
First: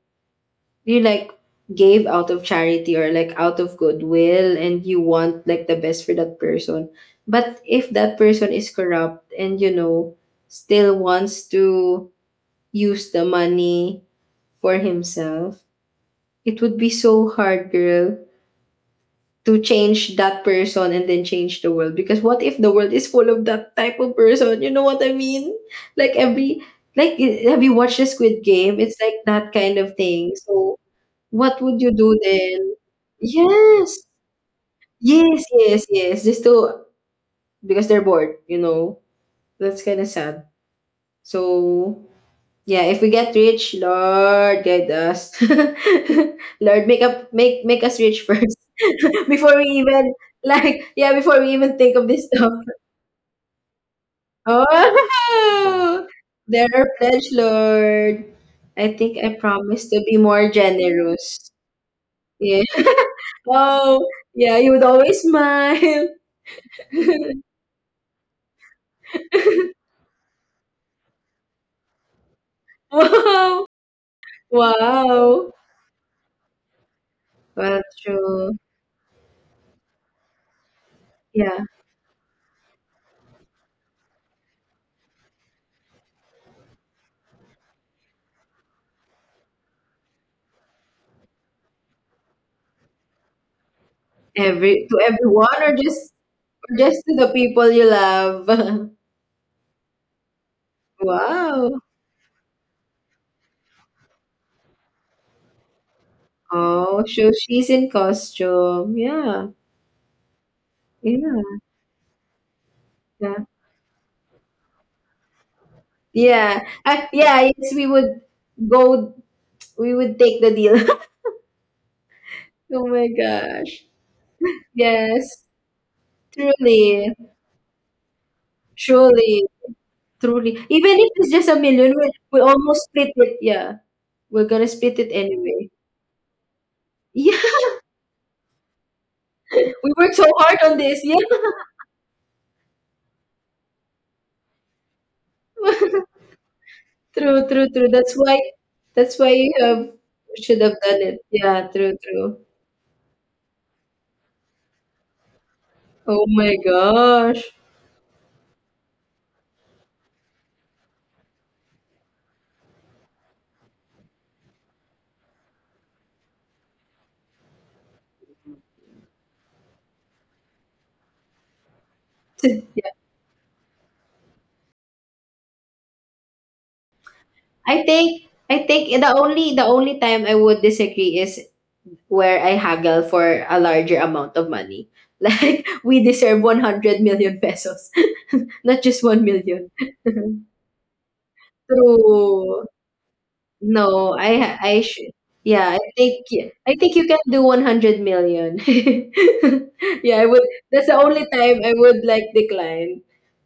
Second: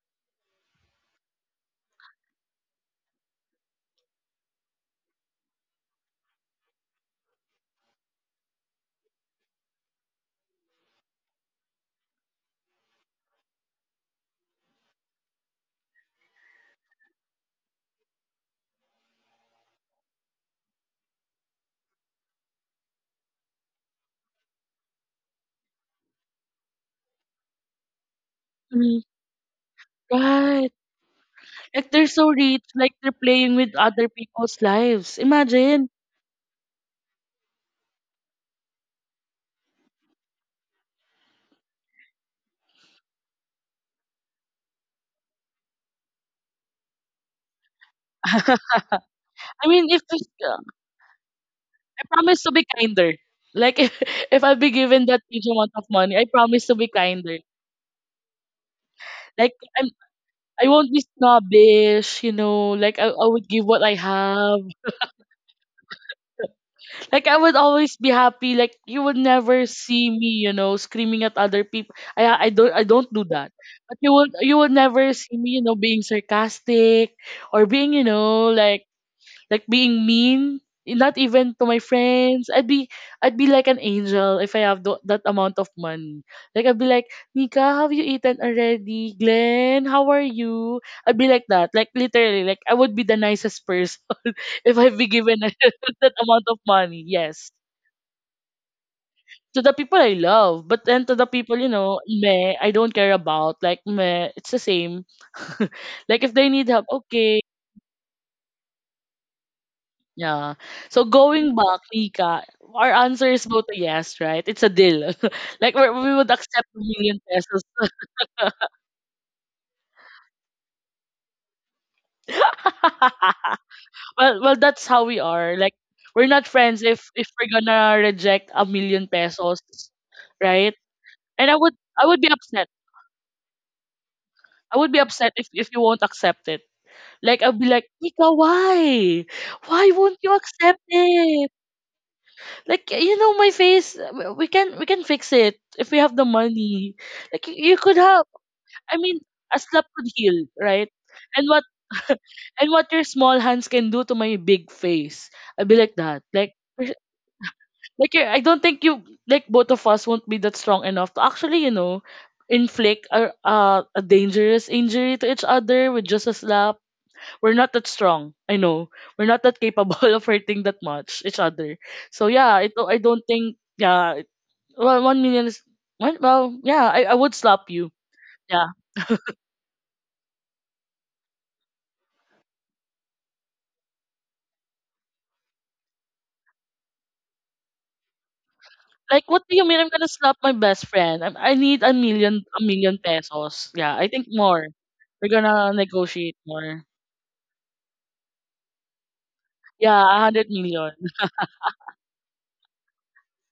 Speaker 2: do you like gave out of charity or like out of goodwill and you want like the best for that person. But if that person is corrupt and you know still wants to use the money for himself, it would be so hard, girl, to change that person and then change the world. Because what if the world is full of that type of person? You know what I mean? Like every like have you watched the Squid Game?
Speaker 1: Mm.
Speaker 2: It's like that kind of thing.
Speaker 1: Right.
Speaker 2: So what would
Speaker 1: Like
Speaker 2: you
Speaker 1: they're
Speaker 2: do
Speaker 1: so rich,
Speaker 2: then?
Speaker 1: like they're playing with
Speaker 2: Yes.
Speaker 1: other people's lives. Imagine.
Speaker 2: Yes. Just to because they're bored, you know. That's kind of sad. So, yeah, if we get rich, Lord guide us. <laughs> Lord, make up make make us rich first
Speaker 1: I
Speaker 2: <laughs> before we
Speaker 1: mean, if
Speaker 2: even
Speaker 1: this,
Speaker 2: like yeah, before we even think
Speaker 1: I
Speaker 2: of this
Speaker 1: promise to
Speaker 2: stuff.
Speaker 1: be
Speaker 2: <laughs>
Speaker 1: kinder. Like <laughs> if I'll be given that huge amount of
Speaker 2: Oh,
Speaker 1: money, I promise
Speaker 2: there
Speaker 1: to be
Speaker 2: are pledge,
Speaker 1: kinder.
Speaker 2: Lord. I think I
Speaker 1: Like
Speaker 2: promise to be more
Speaker 1: I won't be
Speaker 2: generous.
Speaker 1: snobbish, you
Speaker 2: Yeah.
Speaker 1: know.
Speaker 2: <laughs>
Speaker 1: Like I would give what I
Speaker 2: Oh, yeah,
Speaker 1: have.
Speaker 2: you would always smile. <laughs>
Speaker 1: Like I
Speaker 2: <laughs>
Speaker 1: would always be happy. Like you would never see me screaming at other people. I don't do that.
Speaker 2: Wow.
Speaker 1: But you would never see
Speaker 2: Wow.
Speaker 1: me being sarcastic or
Speaker 2: Well,
Speaker 1: being, you know,
Speaker 2: true.
Speaker 1: like being mean, not even
Speaker 2: Yeah.
Speaker 1: to my friends. I'd be like an angel if I have that amount of money. Like I'd be like, Nika, have you eaten already? Glenn, how are you? I'd be like that. Like, literally, like I would be the nicest person <laughs> if
Speaker 2: Every
Speaker 1: I'd
Speaker 2: to
Speaker 1: be given <laughs>
Speaker 2: everyone or
Speaker 1: that amount of
Speaker 2: just
Speaker 1: money.
Speaker 2: to the
Speaker 1: Yes,
Speaker 2: people you love. <laughs>
Speaker 1: to the people I love, but then to the people, you
Speaker 2: Wow.
Speaker 1: know, meh, I don't care about, like, meh, it's the same. <laughs> Like if they need help,
Speaker 2: Oh, so
Speaker 1: okay.
Speaker 2: she's in costume. Yeah.
Speaker 1: Yeah. So going
Speaker 2: Yeah.
Speaker 1: back, Nika, our answer
Speaker 2: Yeah.
Speaker 1: is both a yes, right? It's a deal. <laughs> Like we would
Speaker 2: Yeah.
Speaker 1: accept a million
Speaker 2: Yeah,
Speaker 1: pesos.
Speaker 2: yes, go we would take the deal. <laughs> Oh my
Speaker 1: <laughs>
Speaker 2: gosh.
Speaker 1: Well, that's how we
Speaker 2: Yes.
Speaker 1: are. Like we're not friends if
Speaker 2: Truly.
Speaker 1: if we're gonna reject a million
Speaker 2: Truly.
Speaker 1: pesos,
Speaker 2: Truly.
Speaker 1: right?
Speaker 2: Even if it's
Speaker 1: And
Speaker 2: just
Speaker 1: I
Speaker 2: a
Speaker 1: would
Speaker 2: million,
Speaker 1: I would be
Speaker 2: we
Speaker 1: upset.
Speaker 2: almost split it. Yeah. We're gonna
Speaker 1: I would be
Speaker 2: split it
Speaker 1: upset if
Speaker 2: anyway.
Speaker 1: you won't accept it.
Speaker 2: Yeah.
Speaker 1: Like I'll be like, Nika, why? Why
Speaker 2: We
Speaker 1: won't
Speaker 2: worked so
Speaker 1: you
Speaker 2: hard
Speaker 1: accept
Speaker 2: on this. Yeah,
Speaker 1: it? Like you know my face. We can fix it if we have the money. Like you
Speaker 2: true.
Speaker 1: could have I mean,
Speaker 2: That's why you
Speaker 1: a slap
Speaker 2: have
Speaker 1: could heal,
Speaker 2: should have
Speaker 1: right?
Speaker 2: done it.
Speaker 1: And what
Speaker 2: Yeah, true.
Speaker 1: and what your small hands can do to my big face. I'd be like that.
Speaker 2: Oh
Speaker 1: Like
Speaker 2: my gosh.
Speaker 1: like I don't think you, like, both of us won't be that strong enough to actually, you know, inflict a dangerous injury to each other with just a slap. We're not that strong. I know. We're not that capable <laughs> of hurting that much each other. So yeah, I don't think. Yeah, 1 million is yeah, I would slap you. Yeah.
Speaker 2: I think the only time I would disagree is where I haggle for a larger amount of money. <laughs> Like we deserve 100 million pesos, <laughs> not just
Speaker 1: Like,
Speaker 2: 1
Speaker 1: what do you
Speaker 2: million.
Speaker 1: mean I'm gonna slap
Speaker 2: <laughs>
Speaker 1: my best friend? I need a million, a
Speaker 2: True.
Speaker 1: million pesos. Yeah, I
Speaker 2: No,
Speaker 1: think more.
Speaker 2: I should.
Speaker 1: We're gonna
Speaker 2: Yeah,
Speaker 1: negotiate
Speaker 2: I
Speaker 1: more.
Speaker 2: think you can do 100 million. <laughs>
Speaker 1: Yeah, a
Speaker 2: Yeah, I
Speaker 1: hundred
Speaker 2: would.
Speaker 1: million.
Speaker 2: That's the only time I would like decline.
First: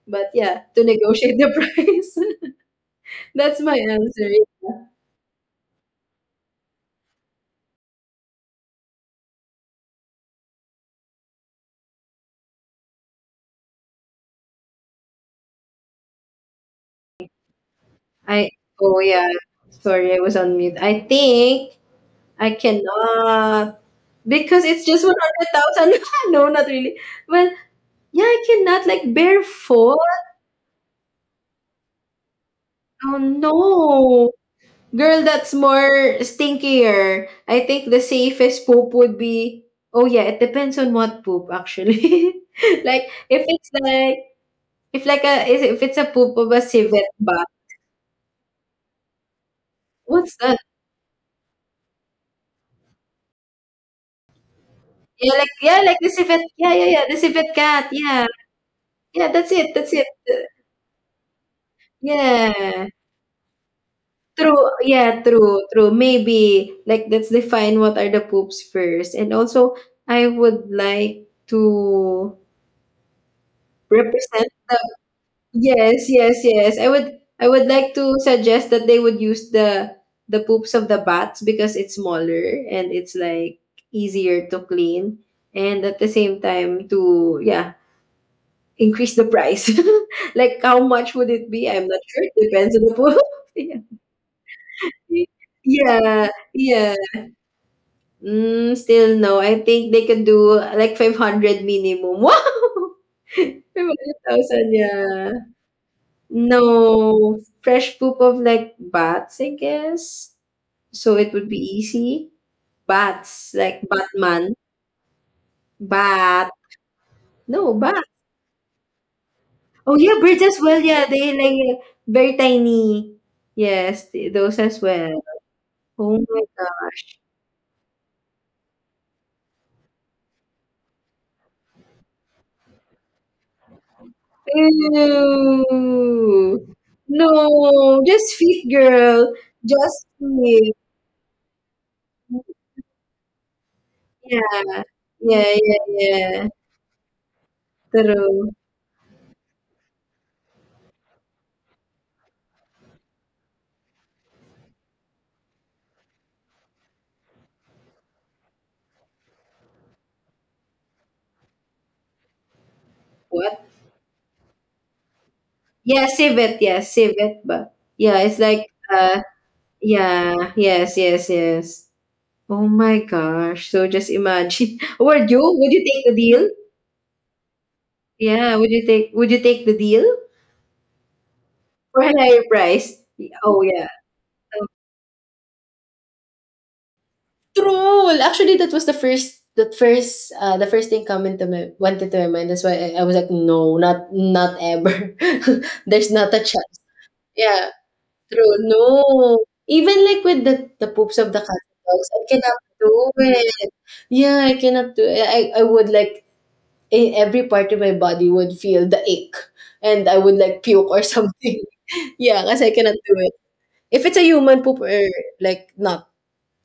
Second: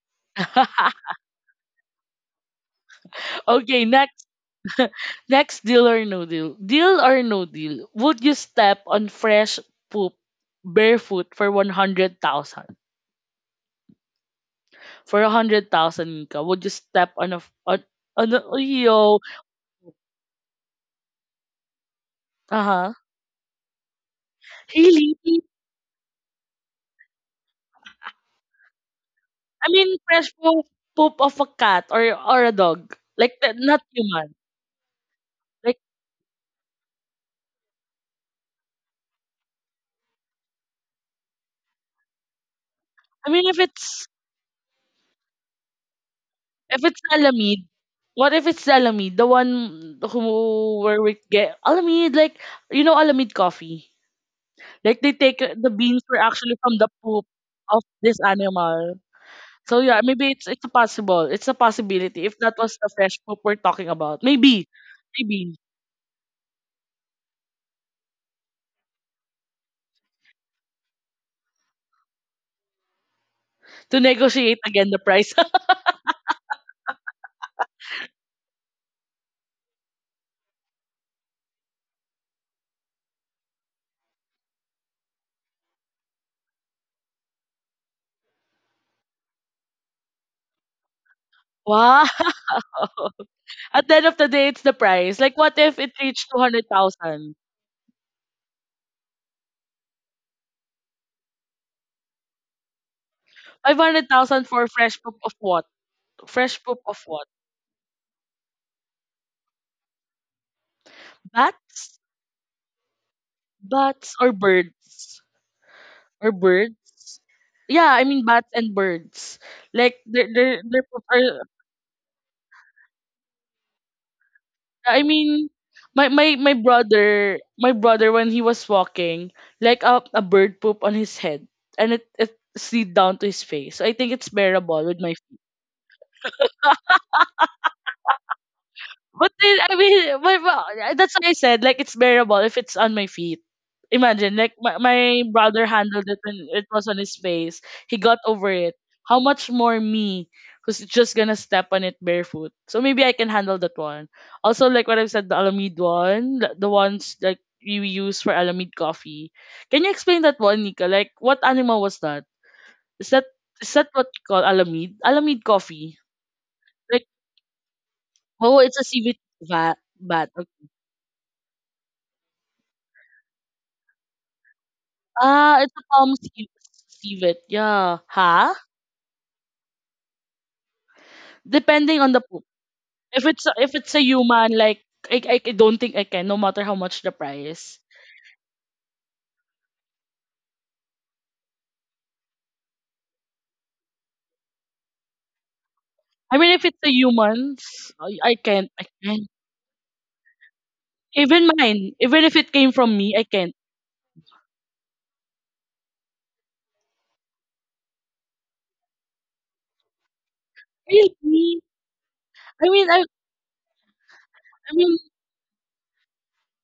Speaker 2: But yeah, to
Speaker 1: <laughs>
Speaker 2: negotiate the <laughs> price. That's my
Speaker 1: Okay, next.
Speaker 2: answer.
Speaker 1: <laughs> Next, deal or no deal. Deal or no deal? Would you step on fresh poop barefoot for 100,000? For 100,000, Nika, would you step on a,
Speaker 2: I oh
Speaker 1: yo?
Speaker 2: yeah. Sorry, I was on mute. I think I
Speaker 1: Uh huh.
Speaker 2: cannot because it's just
Speaker 1: Really?
Speaker 2: 100,000. <laughs> No, not really. Well, yeah, I cannot like bare
Speaker 1: I mean,
Speaker 2: foot.
Speaker 1: fresh poop of a cat or a dog,
Speaker 2: Oh
Speaker 1: not
Speaker 2: no.
Speaker 1: human.
Speaker 2: Girl, that's
Speaker 1: Like
Speaker 2: more stinkier. I think the safest poop would be oh yeah, it depends on what poop actually. <laughs> Like
Speaker 1: I
Speaker 2: if
Speaker 1: mean, if
Speaker 2: it's
Speaker 1: it's
Speaker 2: like if like a if it's a poop of a
Speaker 1: if it's
Speaker 2: civet ba.
Speaker 1: Alamid. What if it's Alamid, the one
Speaker 2: What's that?
Speaker 1: who where we get Alamid, like Alamid coffee. Like they take the
Speaker 2: Yeah, like
Speaker 1: beans
Speaker 2: the
Speaker 1: were
Speaker 2: civet.
Speaker 1: actually
Speaker 2: Yeah,
Speaker 1: from the
Speaker 2: the
Speaker 1: poop
Speaker 2: civet
Speaker 1: of
Speaker 2: cat.
Speaker 1: this
Speaker 2: Yeah.
Speaker 1: animal.
Speaker 2: Yeah, that's it.
Speaker 1: So
Speaker 2: That's
Speaker 1: yeah,
Speaker 2: it.
Speaker 1: maybe it's a possibility. If that was
Speaker 2: Yeah.
Speaker 1: the fresh poop we're talking about, maybe,
Speaker 2: True. Yeah,
Speaker 1: maybe
Speaker 2: true. True. Maybe like let's define what are the poops first. And also I would like to
Speaker 1: to
Speaker 2: represent
Speaker 1: negotiate again the price.
Speaker 2: yes, I would like to suggest that they would use the poops of the bats because it's smaller and it's like easier to clean and at the same time to yeah, increase the price. <laughs> Like how much would it
Speaker 1: <laughs>
Speaker 2: be? I'm not
Speaker 1: Wow.
Speaker 2: sure. It depends on the poop. <laughs> Yeah.
Speaker 1: At the end of the day, it's the price. Like, what if it
Speaker 2: Yeah,
Speaker 1: reached
Speaker 2: yeah.
Speaker 1: 200,000?
Speaker 2: Mm, still no. I think they could do like 500 minimum. <laughs> Wow.
Speaker 1: 500,000 for
Speaker 2: 500,000,
Speaker 1: fresh poop
Speaker 2: yeah.
Speaker 1: of what? Fresh poop of what?
Speaker 2: No, fresh poop of like bats, I guess. So it would be
Speaker 1: Bats?
Speaker 2: easy. Bats, like
Speaker 1: Bats or
Speaker 2: Batman.
Speaker 1: birds? Or
Speaker 2: Bat.
Speaker 1: birds?
Speaker 2: No,
Speaker 1: Yeah,
Speaker 2: bat.
Speaker 1: I mean bats and birds.
Speaker 2: Oh
Speaker 1: Like
Speaker 2: yeah, birds as well. Yeah, they like very tiny. Yes, those as
Speaker 1: I
Speaker 2: well.
Speaker 1: mean my,
Speaker 2: Oh
Speaker 1: my my
Speaker 2: my.
Speaker 1: brother my brother when he was walking, like a bird poop on his head, and it slid down to his face. So I think it's bearable with my.
Speaker 2: Ew. No, just feet,
Speaker 1: But
Speaker 2: girl.
Speaker 1: then I mean,
Speaker 2: Just feet.
Speaker 1: that's what I said. Like it's bearable if it's on my feet. Imagine,
Speaker 2: Yeah,
Speaker 1: like my
Speaker 2: yeah,
Speaker 1: brother
Speaker 2: yeah,
Speaker 1: handled it
Speaker 2: yeah.
Speaker 1: when it was on his face. He got
Speaker 2: true.
Speaker 1: over it. How much more me, who's just gonna step on it barefoot? So maybe I can handle that one. Also, like what I've said, the Alamid one, the ones like you use for Alamid coffee. Can you explain that one, Nika? Like what animal was that? Is that
Speaker 2: What?
Speaker 1: is that what you call Alamid? Alamid coffee?
Speaker 2: Yeah, civet. Yeah,
Speaker 1: Like,
Speaker 2: civet. But yeah, it's
Speaker 1: oh,
Speaker 2: like
Speaker 1: it's a civet bat. Bat.
Speaker 2: yeah. Yes. Oh my gosh. So just imagine. <laughs> Or you,
Speaker 1: Ah,
Speaker 2: would
Speaker 1: it's
Speaker 2: you
Speaker 1: a
Speaker 2: take the
Speaker 1: palm
Speaker 2: deal?
Speaker 1: civet. Yeah. Huh?
Speaker 2: Yeah, would you take the deal
Speaker 1: Depending
Speaker 2: for
Speaker 1: on
Speaker 2: a
Speaker 1: the
Speaker 2: higher
Speaker 1: poop.
Speaker 2: price? Oh
Speaker 1: If
Speaker 2: yeah.
Speaker 1: it's a human,
Speaker 2: Oh,
Speaker 1: like I don't think I can, no matter how much the price.
Speaker 2: true. Actually, that was the first thing coming to my went into my mind. That's why I was like, no, not ever. <laughs> There's not a
Speaker 1: I mean, if it's
Speaker 2: chance.
Speaker 1: a human,
Speaker 2: Yeah.
Speaker 1: I
Speaker 2: True.
Speaker 1: can't. I can't.
Speaker 2: No. Even like with the poops of the
Speaker 1: Even
Speaker 2: cat
Speaker 1: mine,
Speaker 2: dogs, I
Speaker 1: even if it
Speaker 2: cannot
Speaker 1: came from
Speaker 2: do
Speaker 1: me, I can't.
Speaker 2: it. Yeah, I cannot do it. I would like in every part of my body would feel the ache and I would like puke or something.
Speaker 1: Really?
Speaker 2: <laughs> Yeah, because
Speaker 1: I
Speaker 2: I
Speaker 1: mean,
Speaker 2: cannot do it. If it's a human
Speaker 1: I
Speaker 2: poop
Speaker 1: mean,
Speaker 2: or like not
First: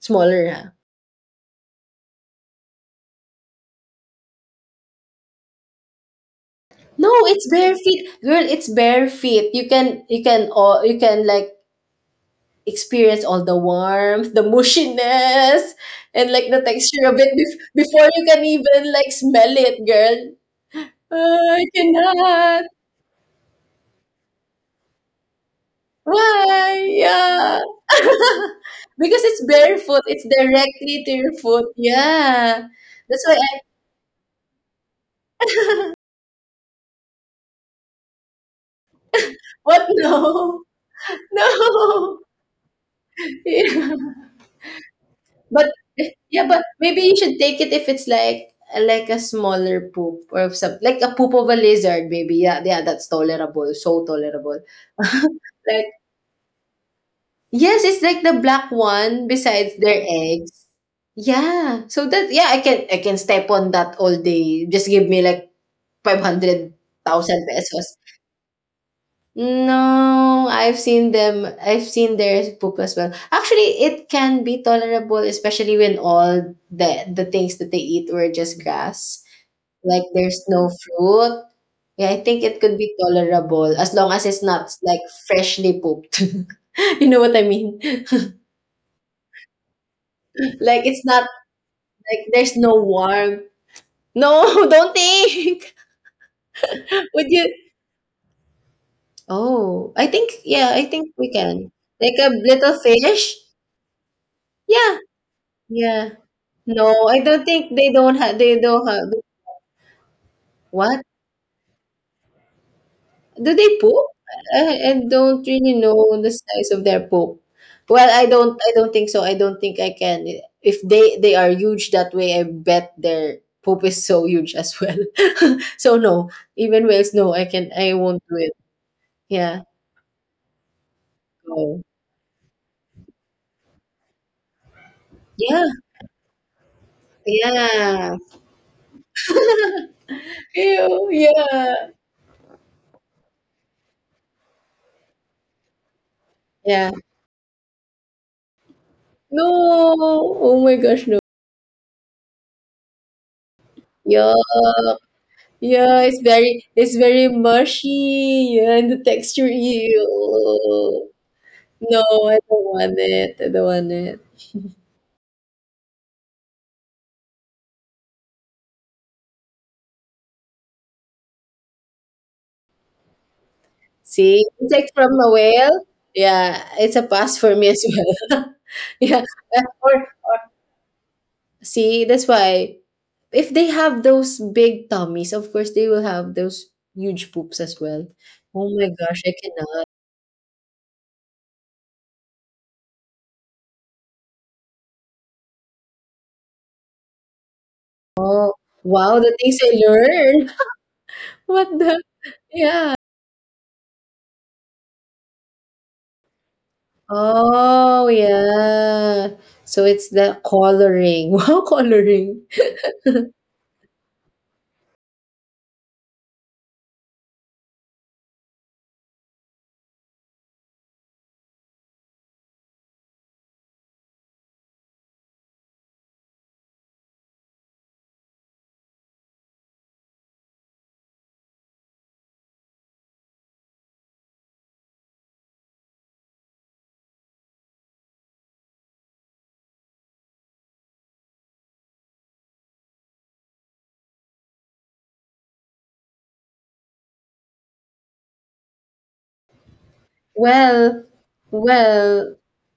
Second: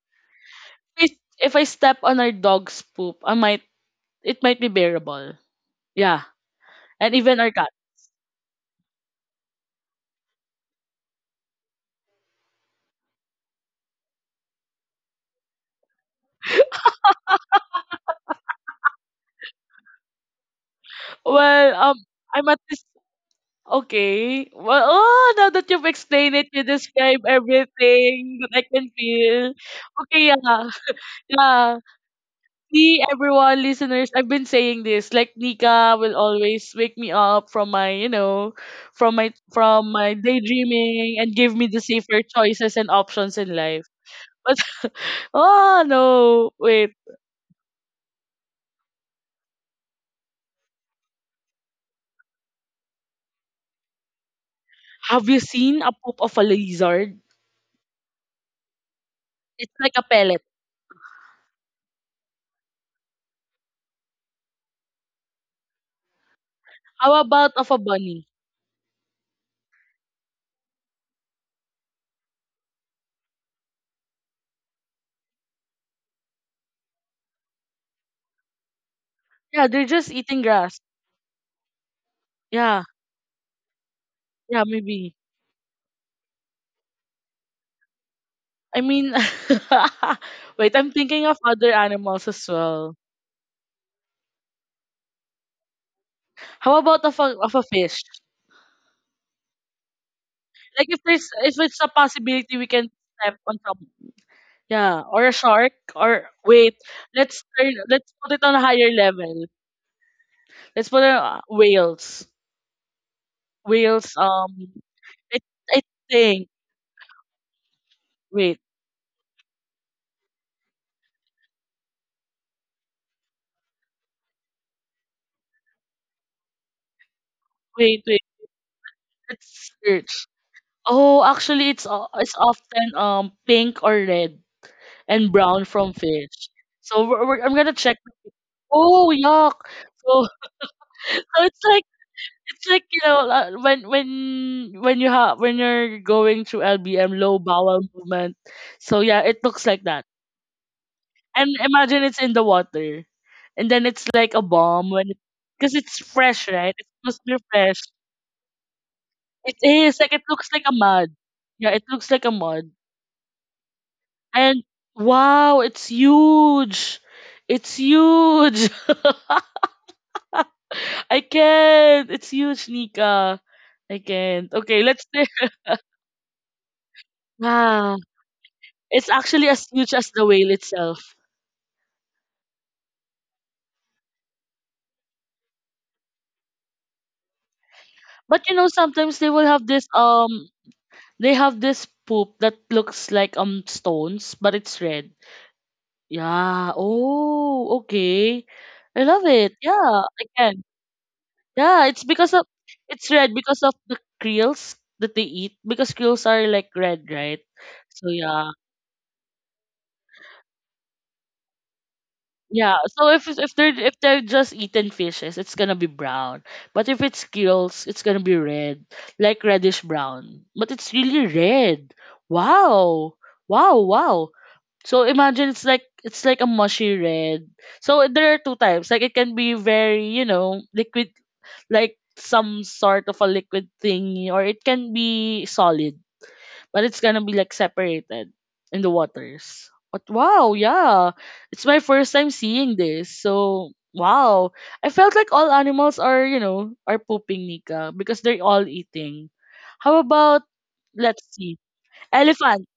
Speaker 2: smaller, huh?
Speaker 1: if, if I step on our dog's poop, I might it might be bearable. Yeah,
Speaker 2: No,
Speaker 1: and even
Speaker 2: it's
Speaker 1: our cat.
Speaker 2: bare feet. Girl, it's bare feet. You can like experience all the warmth, the mushiness, and like the texture of it before you can even like smell it, girl. Ah, I
Speaker 1: Well, I'm at
Speaker 2: cannot.
Speaker 1: this okay. Well, oh, now that you've explained it, you
Speaker 2: Why?
Speaker 1: describe
Speaker 2: Yeah.
Speaker 1: everything that
Speaker 2: <laughs>
Speaker 1: I can
Speaker 2: Because it's
Speaker 1: feel.
Speaker 2: barefoot. It's
Speaker 1: Okay, yeah.
Speaker 2: directly to your foot.
Speaker 1: Yeah.
Speaker 2: Yeah.
Speaker 1: See,
Speaker 2: That's why I
Speaker 1: everyone, listeners, I've been saying this. Like, Nika will always wake me up from my, you know,
Speaker 2: what
Speaker 1: from my
Speaker 2: no.
Speaker 1: daydreaming
Speaker 2: <laughs>
Speaker 1: and give me the
Speaker 2: No.
Speaker 1: safer choices and options in life.
Speaker 2: Yeah.
Speaker 1: But, <laughs>
Speaker 2: But
Speaker 1: oh,
Speaker 2: yeah,
Speaker 1: no.
Speaker 2: but
Speaker 1: Wait.
Speaker 2: maybe you should take it if it's like a smaller poop or some like a poop of a lizard, maybe. Yeah, yeah, that's tolerable. So tolerable. <laughs>
Speaker 1: Have you seen
Speaker 2: Like
Speaker 1: a poop of a lizard?
Speaker 2: yes, it's like the black one besides
Speaker 1: It's like
Speaker 2: their
Speaker 1: a pellet.
Speaker 2: eggs. Yeah. So that yeah, I can step on that all day. Just give me like
Speaker 1: How
Speaker 2: 500,000
Speaker 1: about of a
Speaker 2: pesos.
Speaker 1: bunny?
Speaker 2: No, I've seen them. I've seen their poop as well. Actually, it can be tolerable, especially when all the things that they eat were just grass.
Speaker 1: Yeah, they're
Speaker 2: Like
Speaker 1: just
Speaker 2: there's
Speaker 1: eating
Speaker 2: no
Speaker 1: grass.
Speaker 2: fruit. Yeah, I think it could
Speaker 1: Yeah.
Speaker 2: be tolerable as long as it's
Speaker 1: Yeah,
Speaker 2: not like
Speaker 1: maybe.
Speaker 2: freshly pooped. <laughs> You know what I mean?
Speaker 1: I mean, <laughs> wait,
Speaker 2: Like
Speaker 1: I'm
Speaker 2: it's not
Speaker 1: thinking of other
Speaker 2: like
Speaker 1: animals as
Speaker 2: there's no
Speaker 1: well.
Speaker 2: warmth. No, <laughs> don't think.
Speaker 1: How about
Speaker 2: <laughs>
Speaker 1: of
Speaker 2: Would
Speaker 1: a,
Speaker 2: you?
Speaker 1: of a fish?
Speaker 2: Oh, I think yeah. I
Speaker 1: Like
Speaker 2: think we
Speaker 1: if
Speaker 2: can.
Speaker 1: it's a
Speaker 2: Like a
Speaker 1: possibility we
Speaker 2: little
Speaker 1: can
Speaker 2: fish.
Speaker 1: step on top.
Speaker 2: Yeah.
Speaker 1: Yeah, or a shark
Speaker 2: Yeah.
Speaker 1: or wait,
Speaker 2: No, I don't think
Speaker 1: let's put it on
Speaker 2: they
Speaker 1: a
Speaker 2: don't
Speaker 1: higher
Speaker 2: have
Speaker 1: level. Let's
Speaker 2: what?
Speaker 1: put it on whales.
Speaker 2: Do they poop?
Speaker 1: Whales,
Speaker 2: I don't
Speaker 1: it
Speaker 2: really
Speaker 1: I
Speaker 2: know the
Speaker 1: think.
Speaker 2: size of their poop. Well,
Speaker 1: Wait,
Speaker 2: I don't think so. I don't think I can. If they they are huge that way, I bet their poop is so huge as well. <laughs> So no, even whales, no, I
Speaker 1: wait,
Speaker 2: won't
Speaker 1: wait.
Speaker 2: do it. Yeah.
Speaker 1: Let's search. Oh, actually,
Speaker 2: No.
Speaker 1: it's often pink or red and
Speaker 2: Yeah.
Speaker 1: brown from fish. So I'm going to check.
Speaker 2: Yeah.
Speaker 1: Oh, yuck. So
Speaker 2: Ew,
Speaker 1: <laughs> so it's
Speaker 2: yeah.
Speaker 1: like it's like, when you're going through
Speaker 2: Yeah.
Speaker 1: LBM, low bowel movement. So yeah, it
Speaker 2: No.
Speaker 1: looks like that.
Speaker 2: Oh my gosh, no.
Speaker 1: And imagine it's in the water. And then it's
Speaker 2: Yeah.
Speaker 1: like a bomb when because
Speaker 2: Yeah,
Speaker 1: it's fresh, right? It's
Speaker 2: it's
Speaker 1: supposed
Speaker 2: very
Speaker 1: to be fresh.
Speaker 2: mushy yeah, and the texture,
Speaker 1: It is like it looks like a
Speaker 2: ew.
Speaker 1: mud. Yeah, it
Speaker 2: No,
Speaker 1: looks like a mud.
Speaker 2: I don't want it.
Speaker 1: And wow, it's huge. It's huge. <laughs> I can't. It's huge, Nika. I
Speaker 2: See,
Speaker 1: can't.
Speaker 2: it's like
Speaker 1: Okay,
Speaker 2: from
Speaker 1: let's
Speaker 2: a
Speaker 1: say, <laughs>
Speaker 2: whale. Yeah, it's a pass for me as
Speaker 1: yeah.
Speaker 2: well. <laughs>
Speaker 1: It's
Speaker 2: Yeah,
Speaker 1: actually as huge
Speaker 2: or
Speaker 1: as the whale itself.
Speaker 2: see, that's why if they have those big tummies, of course they will have those huge poops as well.
Speaker 1: But you
Speaker 2: Oh
Speaker 1: know,
Speaker 2: my gosh,
Speaker 1: sometimes
Speaker 2: I cannot.
Speaker 1: they have this poop that looks like stones, but it's red. Yeah. Oh, okay.
Speaker 2: Oh,
Speaker 1: I
Speaker 2: wow,
Speaker 1: love
Speaker 2: the things
Speaker 1: it.
Speaker 2: I
Speaker 1: Yeah, I
Speaker 2: learned.
Speaker 1: can.
Speaker 2: <laughs> What
Speaker 1: Yeah,
Speaker 2: the?
Speaker 1: it's red because of the creels that they eat. Because creels are like red, right?
Speaker 2: Oh,
Speaker 1: So yeah.
Speaker 2: yeah. So it's the coloring. <laughs> Wow, coloring.
Speaker 1: Yeah, so if they're just eating fishes, it's gonna be brown. But if it's gills, it's gonna be red, like reddish brown. But it's really red. Wow, wow, wow. So imagine it's like a mushy red. So there are two types. Like it can be very, liquid, like some sort of a liquid thingy, or it can be solid but it's gonna be like separated in the waters. But wow, yeah, it's my first time seeing this. So wow, I felt like all animals are, pooping, Nika, because they're all eating. How about,
Speaker 2: Well,
Speaker 1: let's see,
Speaker 2: well,
Speaker 1: elephant,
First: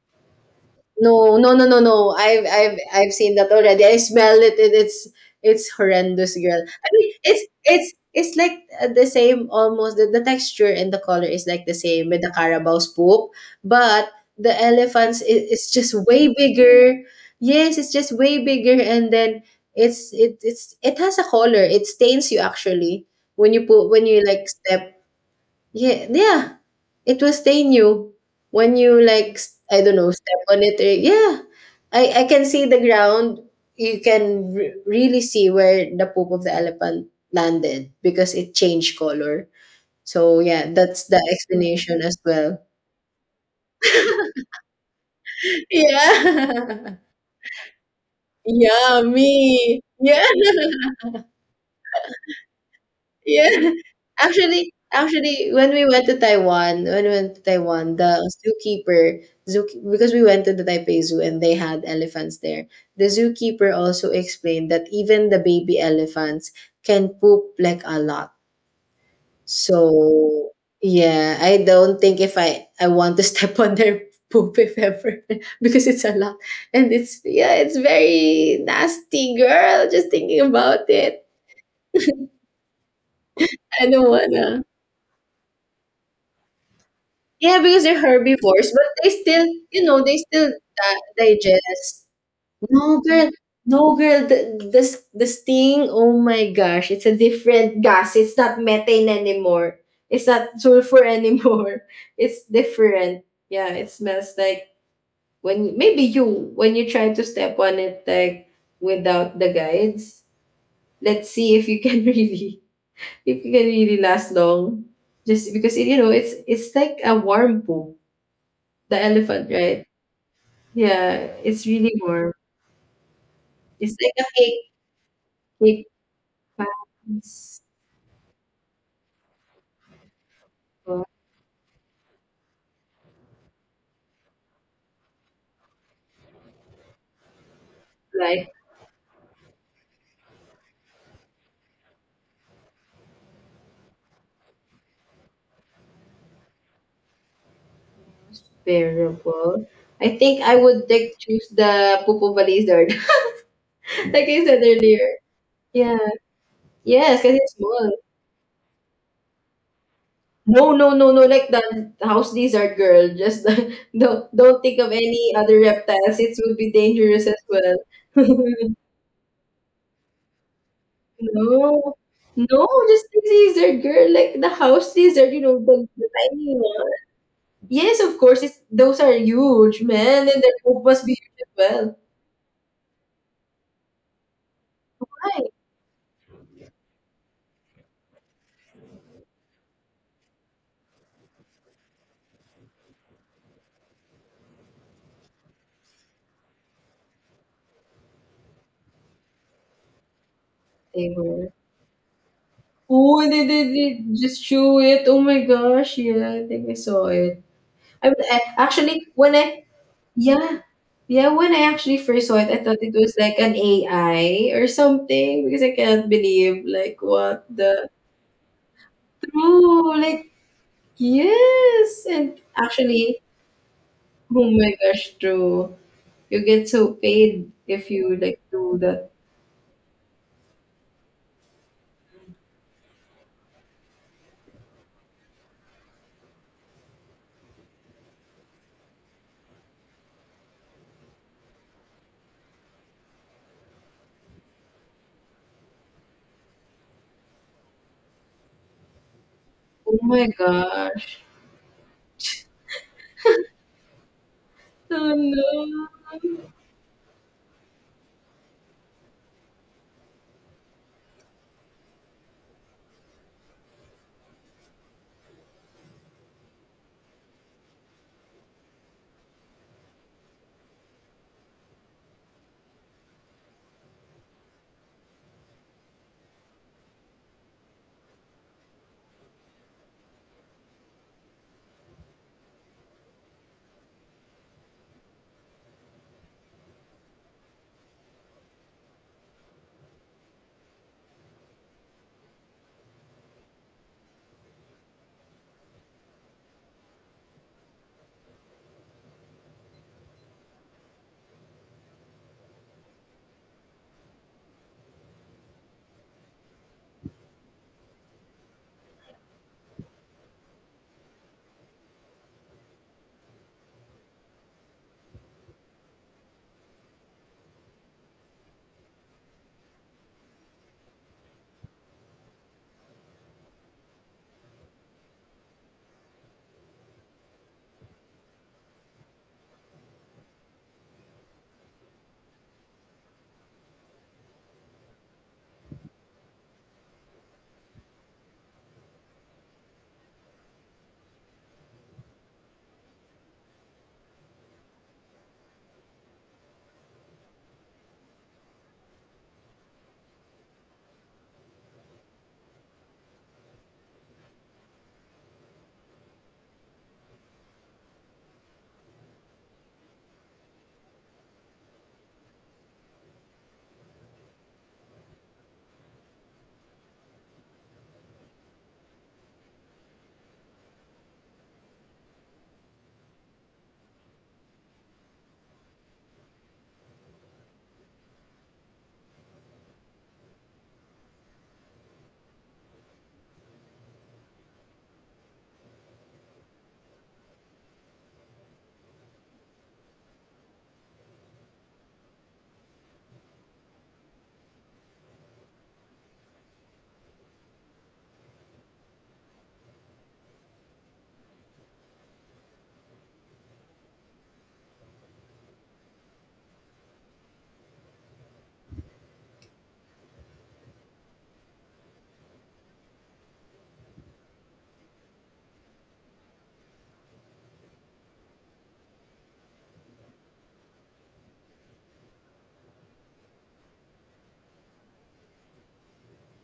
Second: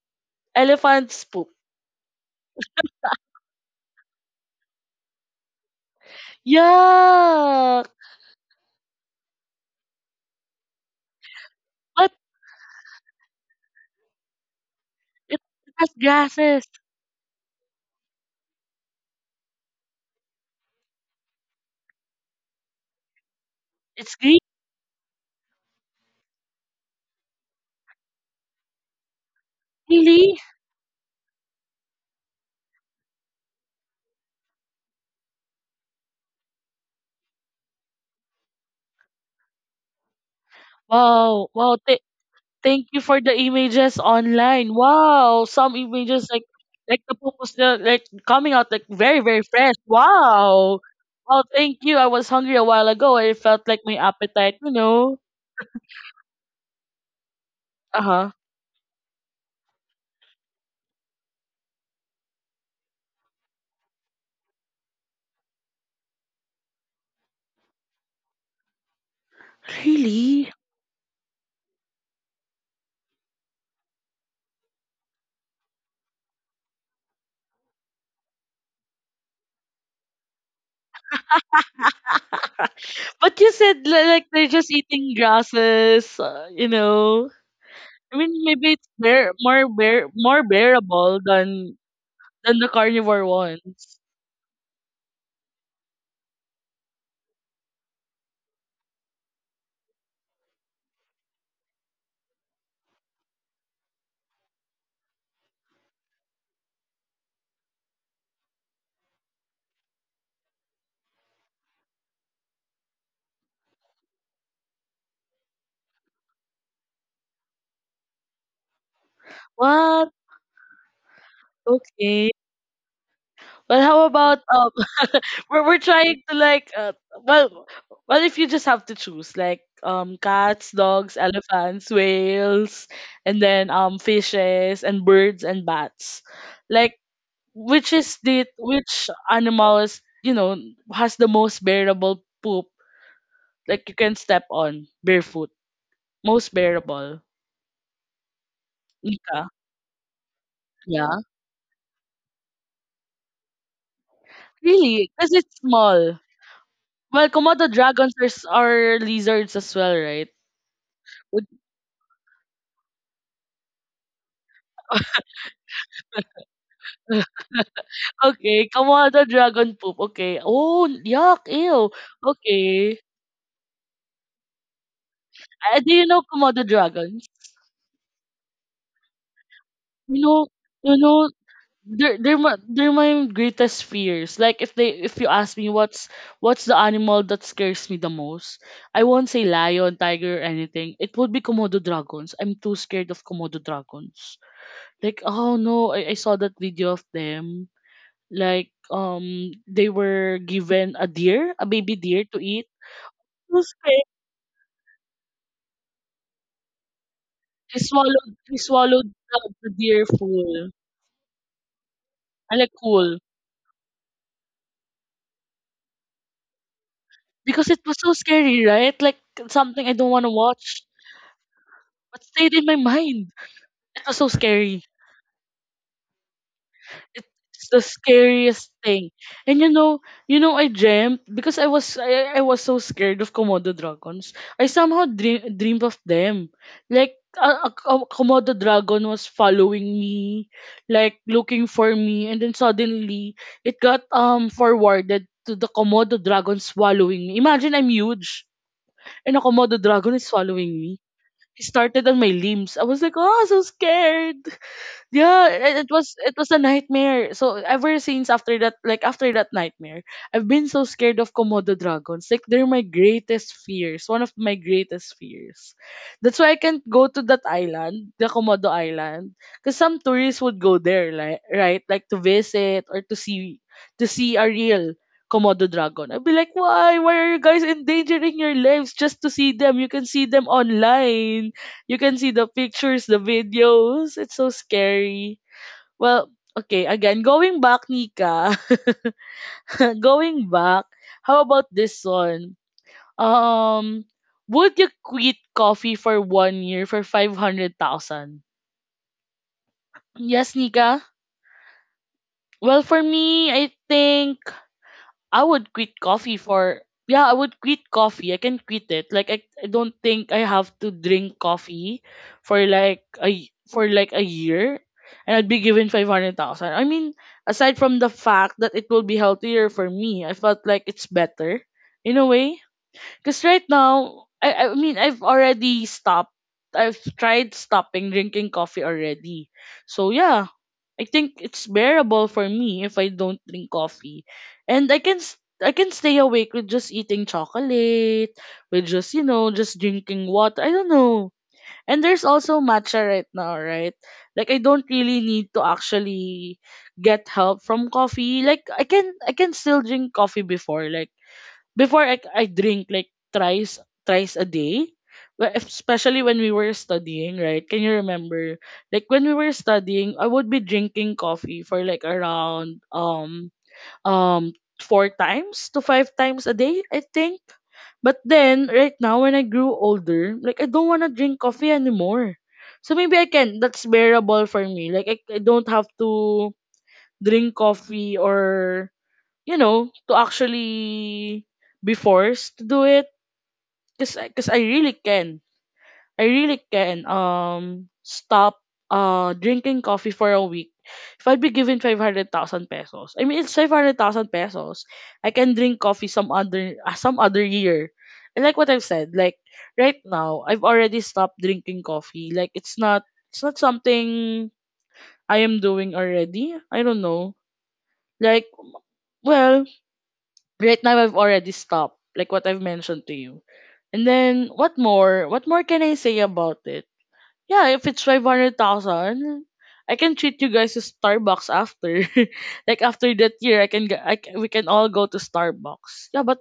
Speaker 1: elephants poop.
Speaker 2: No. I've seen that already. I smell it. It's horrendous, girl. I mean,
Speaker 1: Yeah,
Speaker 2: it's like the same almost. The texture and the color is like the same
Speaker 1: but
Speaker 2: with the Carabao's poop, but the elephants
Speaker 1: it
Speaker 2: is, it's
Speaker 1: has
Speaker 2: just way
Speaker 1: gases.
Speaker 2: bigger. Yes, it's just way bigger, and then it has a color. It stains you actually when you put when
Speaker 1: It's
Speaker 2: you
Speaker 1: green,
Speaker 2: like step yeah, yeah. It will stay new when you like I don't know
Speaker 1: really.
Speaker 2: step on it. Or, yeah, I can see the ground. You can really see where the poop of the elephant landed because it changed color. So yeah, that's the
Speaker 1: Wow, wow.
Speaker 2: explanation as well.
Speaker 1: Thank you for the images online. Wow,
Speaker 2: <laughs>
Speaker 1: some images like
Speaker 2: Yeah.
Speaker 1: the pupus the, like
Speaker 2: <laughs>
Speaker 1: coming out like
Speaker 2: Yeah,
Speaker 1: very fresh.
Speaker 2: me. Yeah.
Speaker 1: Wow. Oh, thank you. I was hungry a while ago. I felt
Speaker 2: Yeah.
Speaker 1: like my
Speaker 2: <laughs>
Speaker 1: appetite,
Speaker 2: When we went to Taiwan when we went to Taiwan,
Speaker 1: Uh
Speaker 2: the
Speaker 1: huh.
Speaker 2: zookeeper zoo because we went to the Taipei Zoo and they had elephants there, the zookeeper also explained that even the baby elephants can poop like a lot. So,
Speaker 1: Really?
Speaker 2: yeah, I don't think if I want to <laughs> step on their poop if ever <laughs> because it's a lot and it's yeah, it's very nasty, girl, just thinking about it.
Speaker 1: <laughs> But you said
Speaker 2: I don't
Speaker 1: like they're
Speaker 2: wanna.
Speaker 1: just eating grasses,
Speaker 2: Yeah, because they're
Speaker 1: I mean,
Speaker 2: herbivores,
Speaker 1: maybe it's
Speaker 2: but they still, you know, they
Speaker 1: more
Speaker 2: still
Speaker 1: bearable than
Speaker 2: digest.
Speaker 1: the
Speaker 2: No,
Speaker 1: carnivore
Speaker 2: girl. No,
Speaker 1: ones.
Speaker 2: girl. The sting, oh my gosh. It's a different gas. It's not methane anymore. It's not sulfur anymore. <laughs> It's different. Yeah, it smells like when maybe you, when you try to step on it, like without the guides, let's see if you can <laughs> really, if you can really last long. Just because, you know, it's like a warm poop the elephant, right?
Speaker 1: What?
Speaker 2: Yeah, it's really
Speaker 1: Okay.
Speaker 2: warm.
Speaker 1: Well,
Speaker 2: It's
Speaker 1: how
Speaker 2: like a
Speaker 1: about
Speaker 2: cake.
Speaker 1: we're
Speaker 2: Cake
Speaker 1: trying to like
Speaker 2: pans
Speaker 1: well well if you just have to choose like cats,
Speaker 2: of
Speaker 1: dogs, elephants, whales, and then fishes and birds and bats. Like
Speaker 2: life
Speaker 1: which animal is you know has the most bearable poop like you can step on barefoot. Most bearable.
Speaker 2: was
Speaker 1: Ika.
Speaker 2: bearable. I would like
Speaker 1: Yeah.
Speaker 2: choose the Pupo lizard, <laughs> like I said earlier.
Speaker 1: Really? Because it's
Speaker 2: Yeah.
Speaker 1: small.
Speaker 2: Yes,
Speaker 1: Well,
Speaker 2: because it's
Speaker 1: Komodo
Speaker 2: small.
Speaker 1: dragons are, are lizards as well, right?
Speaker 2: No, No.
Speaker 1: Would-
Speaker 2: Like the house lizard girl. Just <laughs> don't think of any other reptiles. It would be
Speaker 1: <laughs>
Speaker 2: dangerous as well.
Speaker 1: Okay,
Speaker 2: <laughs>
Speaker 1: Komodo dragon poop, okay. Oh, yuck, ew,
Speaker 2: No, no,
Speaker 1: okay.
Speaker 2: just the lizard girl. Like the house lizard. You know
Speaker 1: Ah, do you
Speaker 2: the
Speaker 1: know
Speaker 2: tiny
Speaker 1: Komodo
Speaker 2: one.
Speaker 1: dragons?
Speaker 2: Yes, of course. It's, those are huge,
Speaker 1: You
Speaker 2: man, and
Speaker 1: know
Speaker 2: their book
Speaker 1: you
Speaker 2: must be
Speaker 1: know,
Speaker 2: huge as well.
Speaker 1: they're my greatest fears. Like if you
Speaker 2: I think
Speaker 1: ask me what's the animal that scares me the most, I won't say lion, tiger, or anything. It would be Komodo dragons. I'm too scared of Komodo dragons. Like, oh no, I saw that video of them. Like, they were given a
Speaker 2: they were.
Speaker 1: deer, a baby deer to eat.
Speaker 2: Oh, and
Speaker 1: Too
Speaker 2: they just show it. Oh my gosh, yeah, I think I saw it. I, mean, I
Speaker 1: He
Speaker 2: actually
Speaker 1: swallowed
Speaker 2: when I
Speaker 1: the deer
Speaker 2: yeah
Speaker 1: full.
Speaker 2: yeah when I actually first saw it,
Speaker 1: I
Speaker 2: I
Speaker 1: like
Speaker 2: thought it was
Speaker 1: cool.
Speaker 2: like an AI or something because I can't believe like what
Speaker 1: Because it
Speaker 2: the
Speaker 1: was so scary, right? Like something I
Speaker 2: true
Speaker 1: don't wanna
Speaker 2: like
Speaker 1: watch.
Speaker 2: yes
Speaker 1: But
Speaker 2: and
Speaker 1: stayed in my
Speaker 2: actually
Speaker 1: mind. It was so
Speaker 2: oh my
Speaker 1: scary.
Speaker 2: gosh true you get so paid
Speaker 1: It's the
Speaker 2: if you like
Speaker 1: scariest
Speaker 2: do that.
Speaker 1: thing. And you know, I dreamt because I was so scared of Komodo dragons. I somehow dreamed of them. Like a Komodo dragon was following me, like looking for me, and then suddenly it got forwarded to the Komodo dragon swallowing me. Imagine I'm huge and a Komodo
Speaker 2: Oh
Speaker 1: dragon
Speaker 2: my
Speaker 1: is swallowing me.
Speaker 2: gosh.
Speaker 1: He started on my limbs. I was like, oh, so scared. Yeah,
Speaker 2: Oh
Speaker 1: it was
Speaker 2: no.
Speaker 1: a nightmare. So ever since after that, like after that nightmare, I've been so scared of Komodo dragons. Like they're my greatest fears one of my greatest fears. That's why I can't go to that island, the Komodo island, because some tourists would go there like right like to visit or to see a real Komodo dragon. I'd be like, why are you guys endangering your lives just to see them? You can see them online. You can see the pictures, the videos. It's so scary. Well, okay, again, going back, Nika. <laughs> Going back, how about this one? Um, would you quit coffee for 1 year for 500,000? Yes, Nika. Well, for me, I think I would quit coffee for yeah, I would quit coffee. I can quit it. Like I don't think I have to drink coffee for for like a year and I'd be given 500,000. I mean, aside from the fact that it will be healthier for me, I felt like it's better in a way, cuz right now I've already stopped. I've tried stopping drinking coffee already. So yeah, I think it's bearable for me if I don't drink coffee. And I can stay awake with just eating chocolate, with just, you know, just drinking water. I don't know. And there's also matcha right now, right? Like I don't really need to actually get help from coffee. Like I can still drink coffee before. Like before I drink like thrice a day. Well, especially when we were studying, right? Can you remember? Like when we were studying, I would be drinking coffee for like around um four times to five times a day, I think. But then right now when I grew older, like I don't want to drink coffee anymore. So maybe I can that's bearable for me. Like I don't have to drink coffee or you know, to actually be forced to do it. Cause I really can. I really can stop drinking coffee for a week. If I'd be given 500,000 pesos, I mean, it's 500,000 pesos. I can drink coffee some other year. And like what I've said, like right now, I've already stopped drinking coffee. Like it's not something I am doing already. I don't know. Like, well, right now I've already stopped, like what I've mentioned to you. And then what more? What more can I say about it? Yeah, if it's 500,000, I can treat you guys to Starbucks after. <laughs> Like after that year, I can g I c we can all go to Starbucks. Yeah, but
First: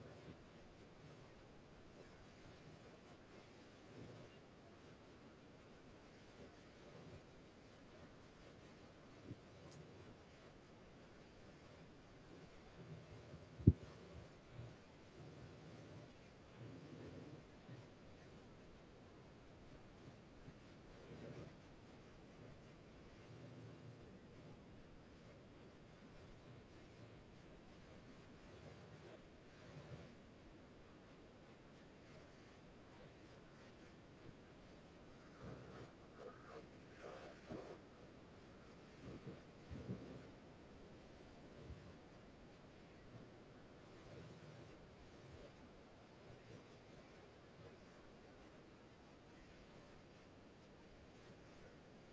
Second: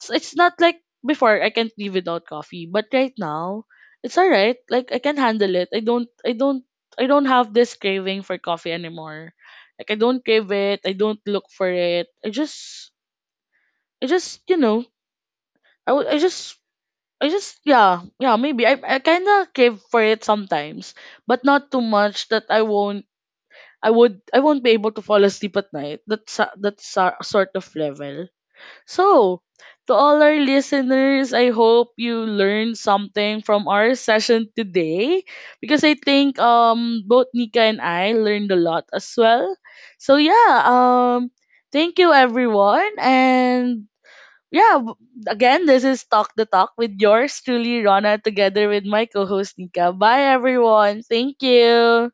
Speaker 1: it's not like before I can't live without coffee. But right now, it's alright. Like I can handle it. I don't have this craving for coffee anymore. Like I don't crave it. I don't look for it. I just you know I would I just yeah, maybe I kinda crave for it sometimes, but not too much that I won't be able to fall asleep at night. That's a sort of level. So to all our listeners, I hope you learned something from our session today because I think both Nika and I learned a lot as well. So yeah, thank you everyone and yeah, again, this is Talk the Talk with yours truly, Rana, together with my co host, Nika. Bye, everyone. Thank you.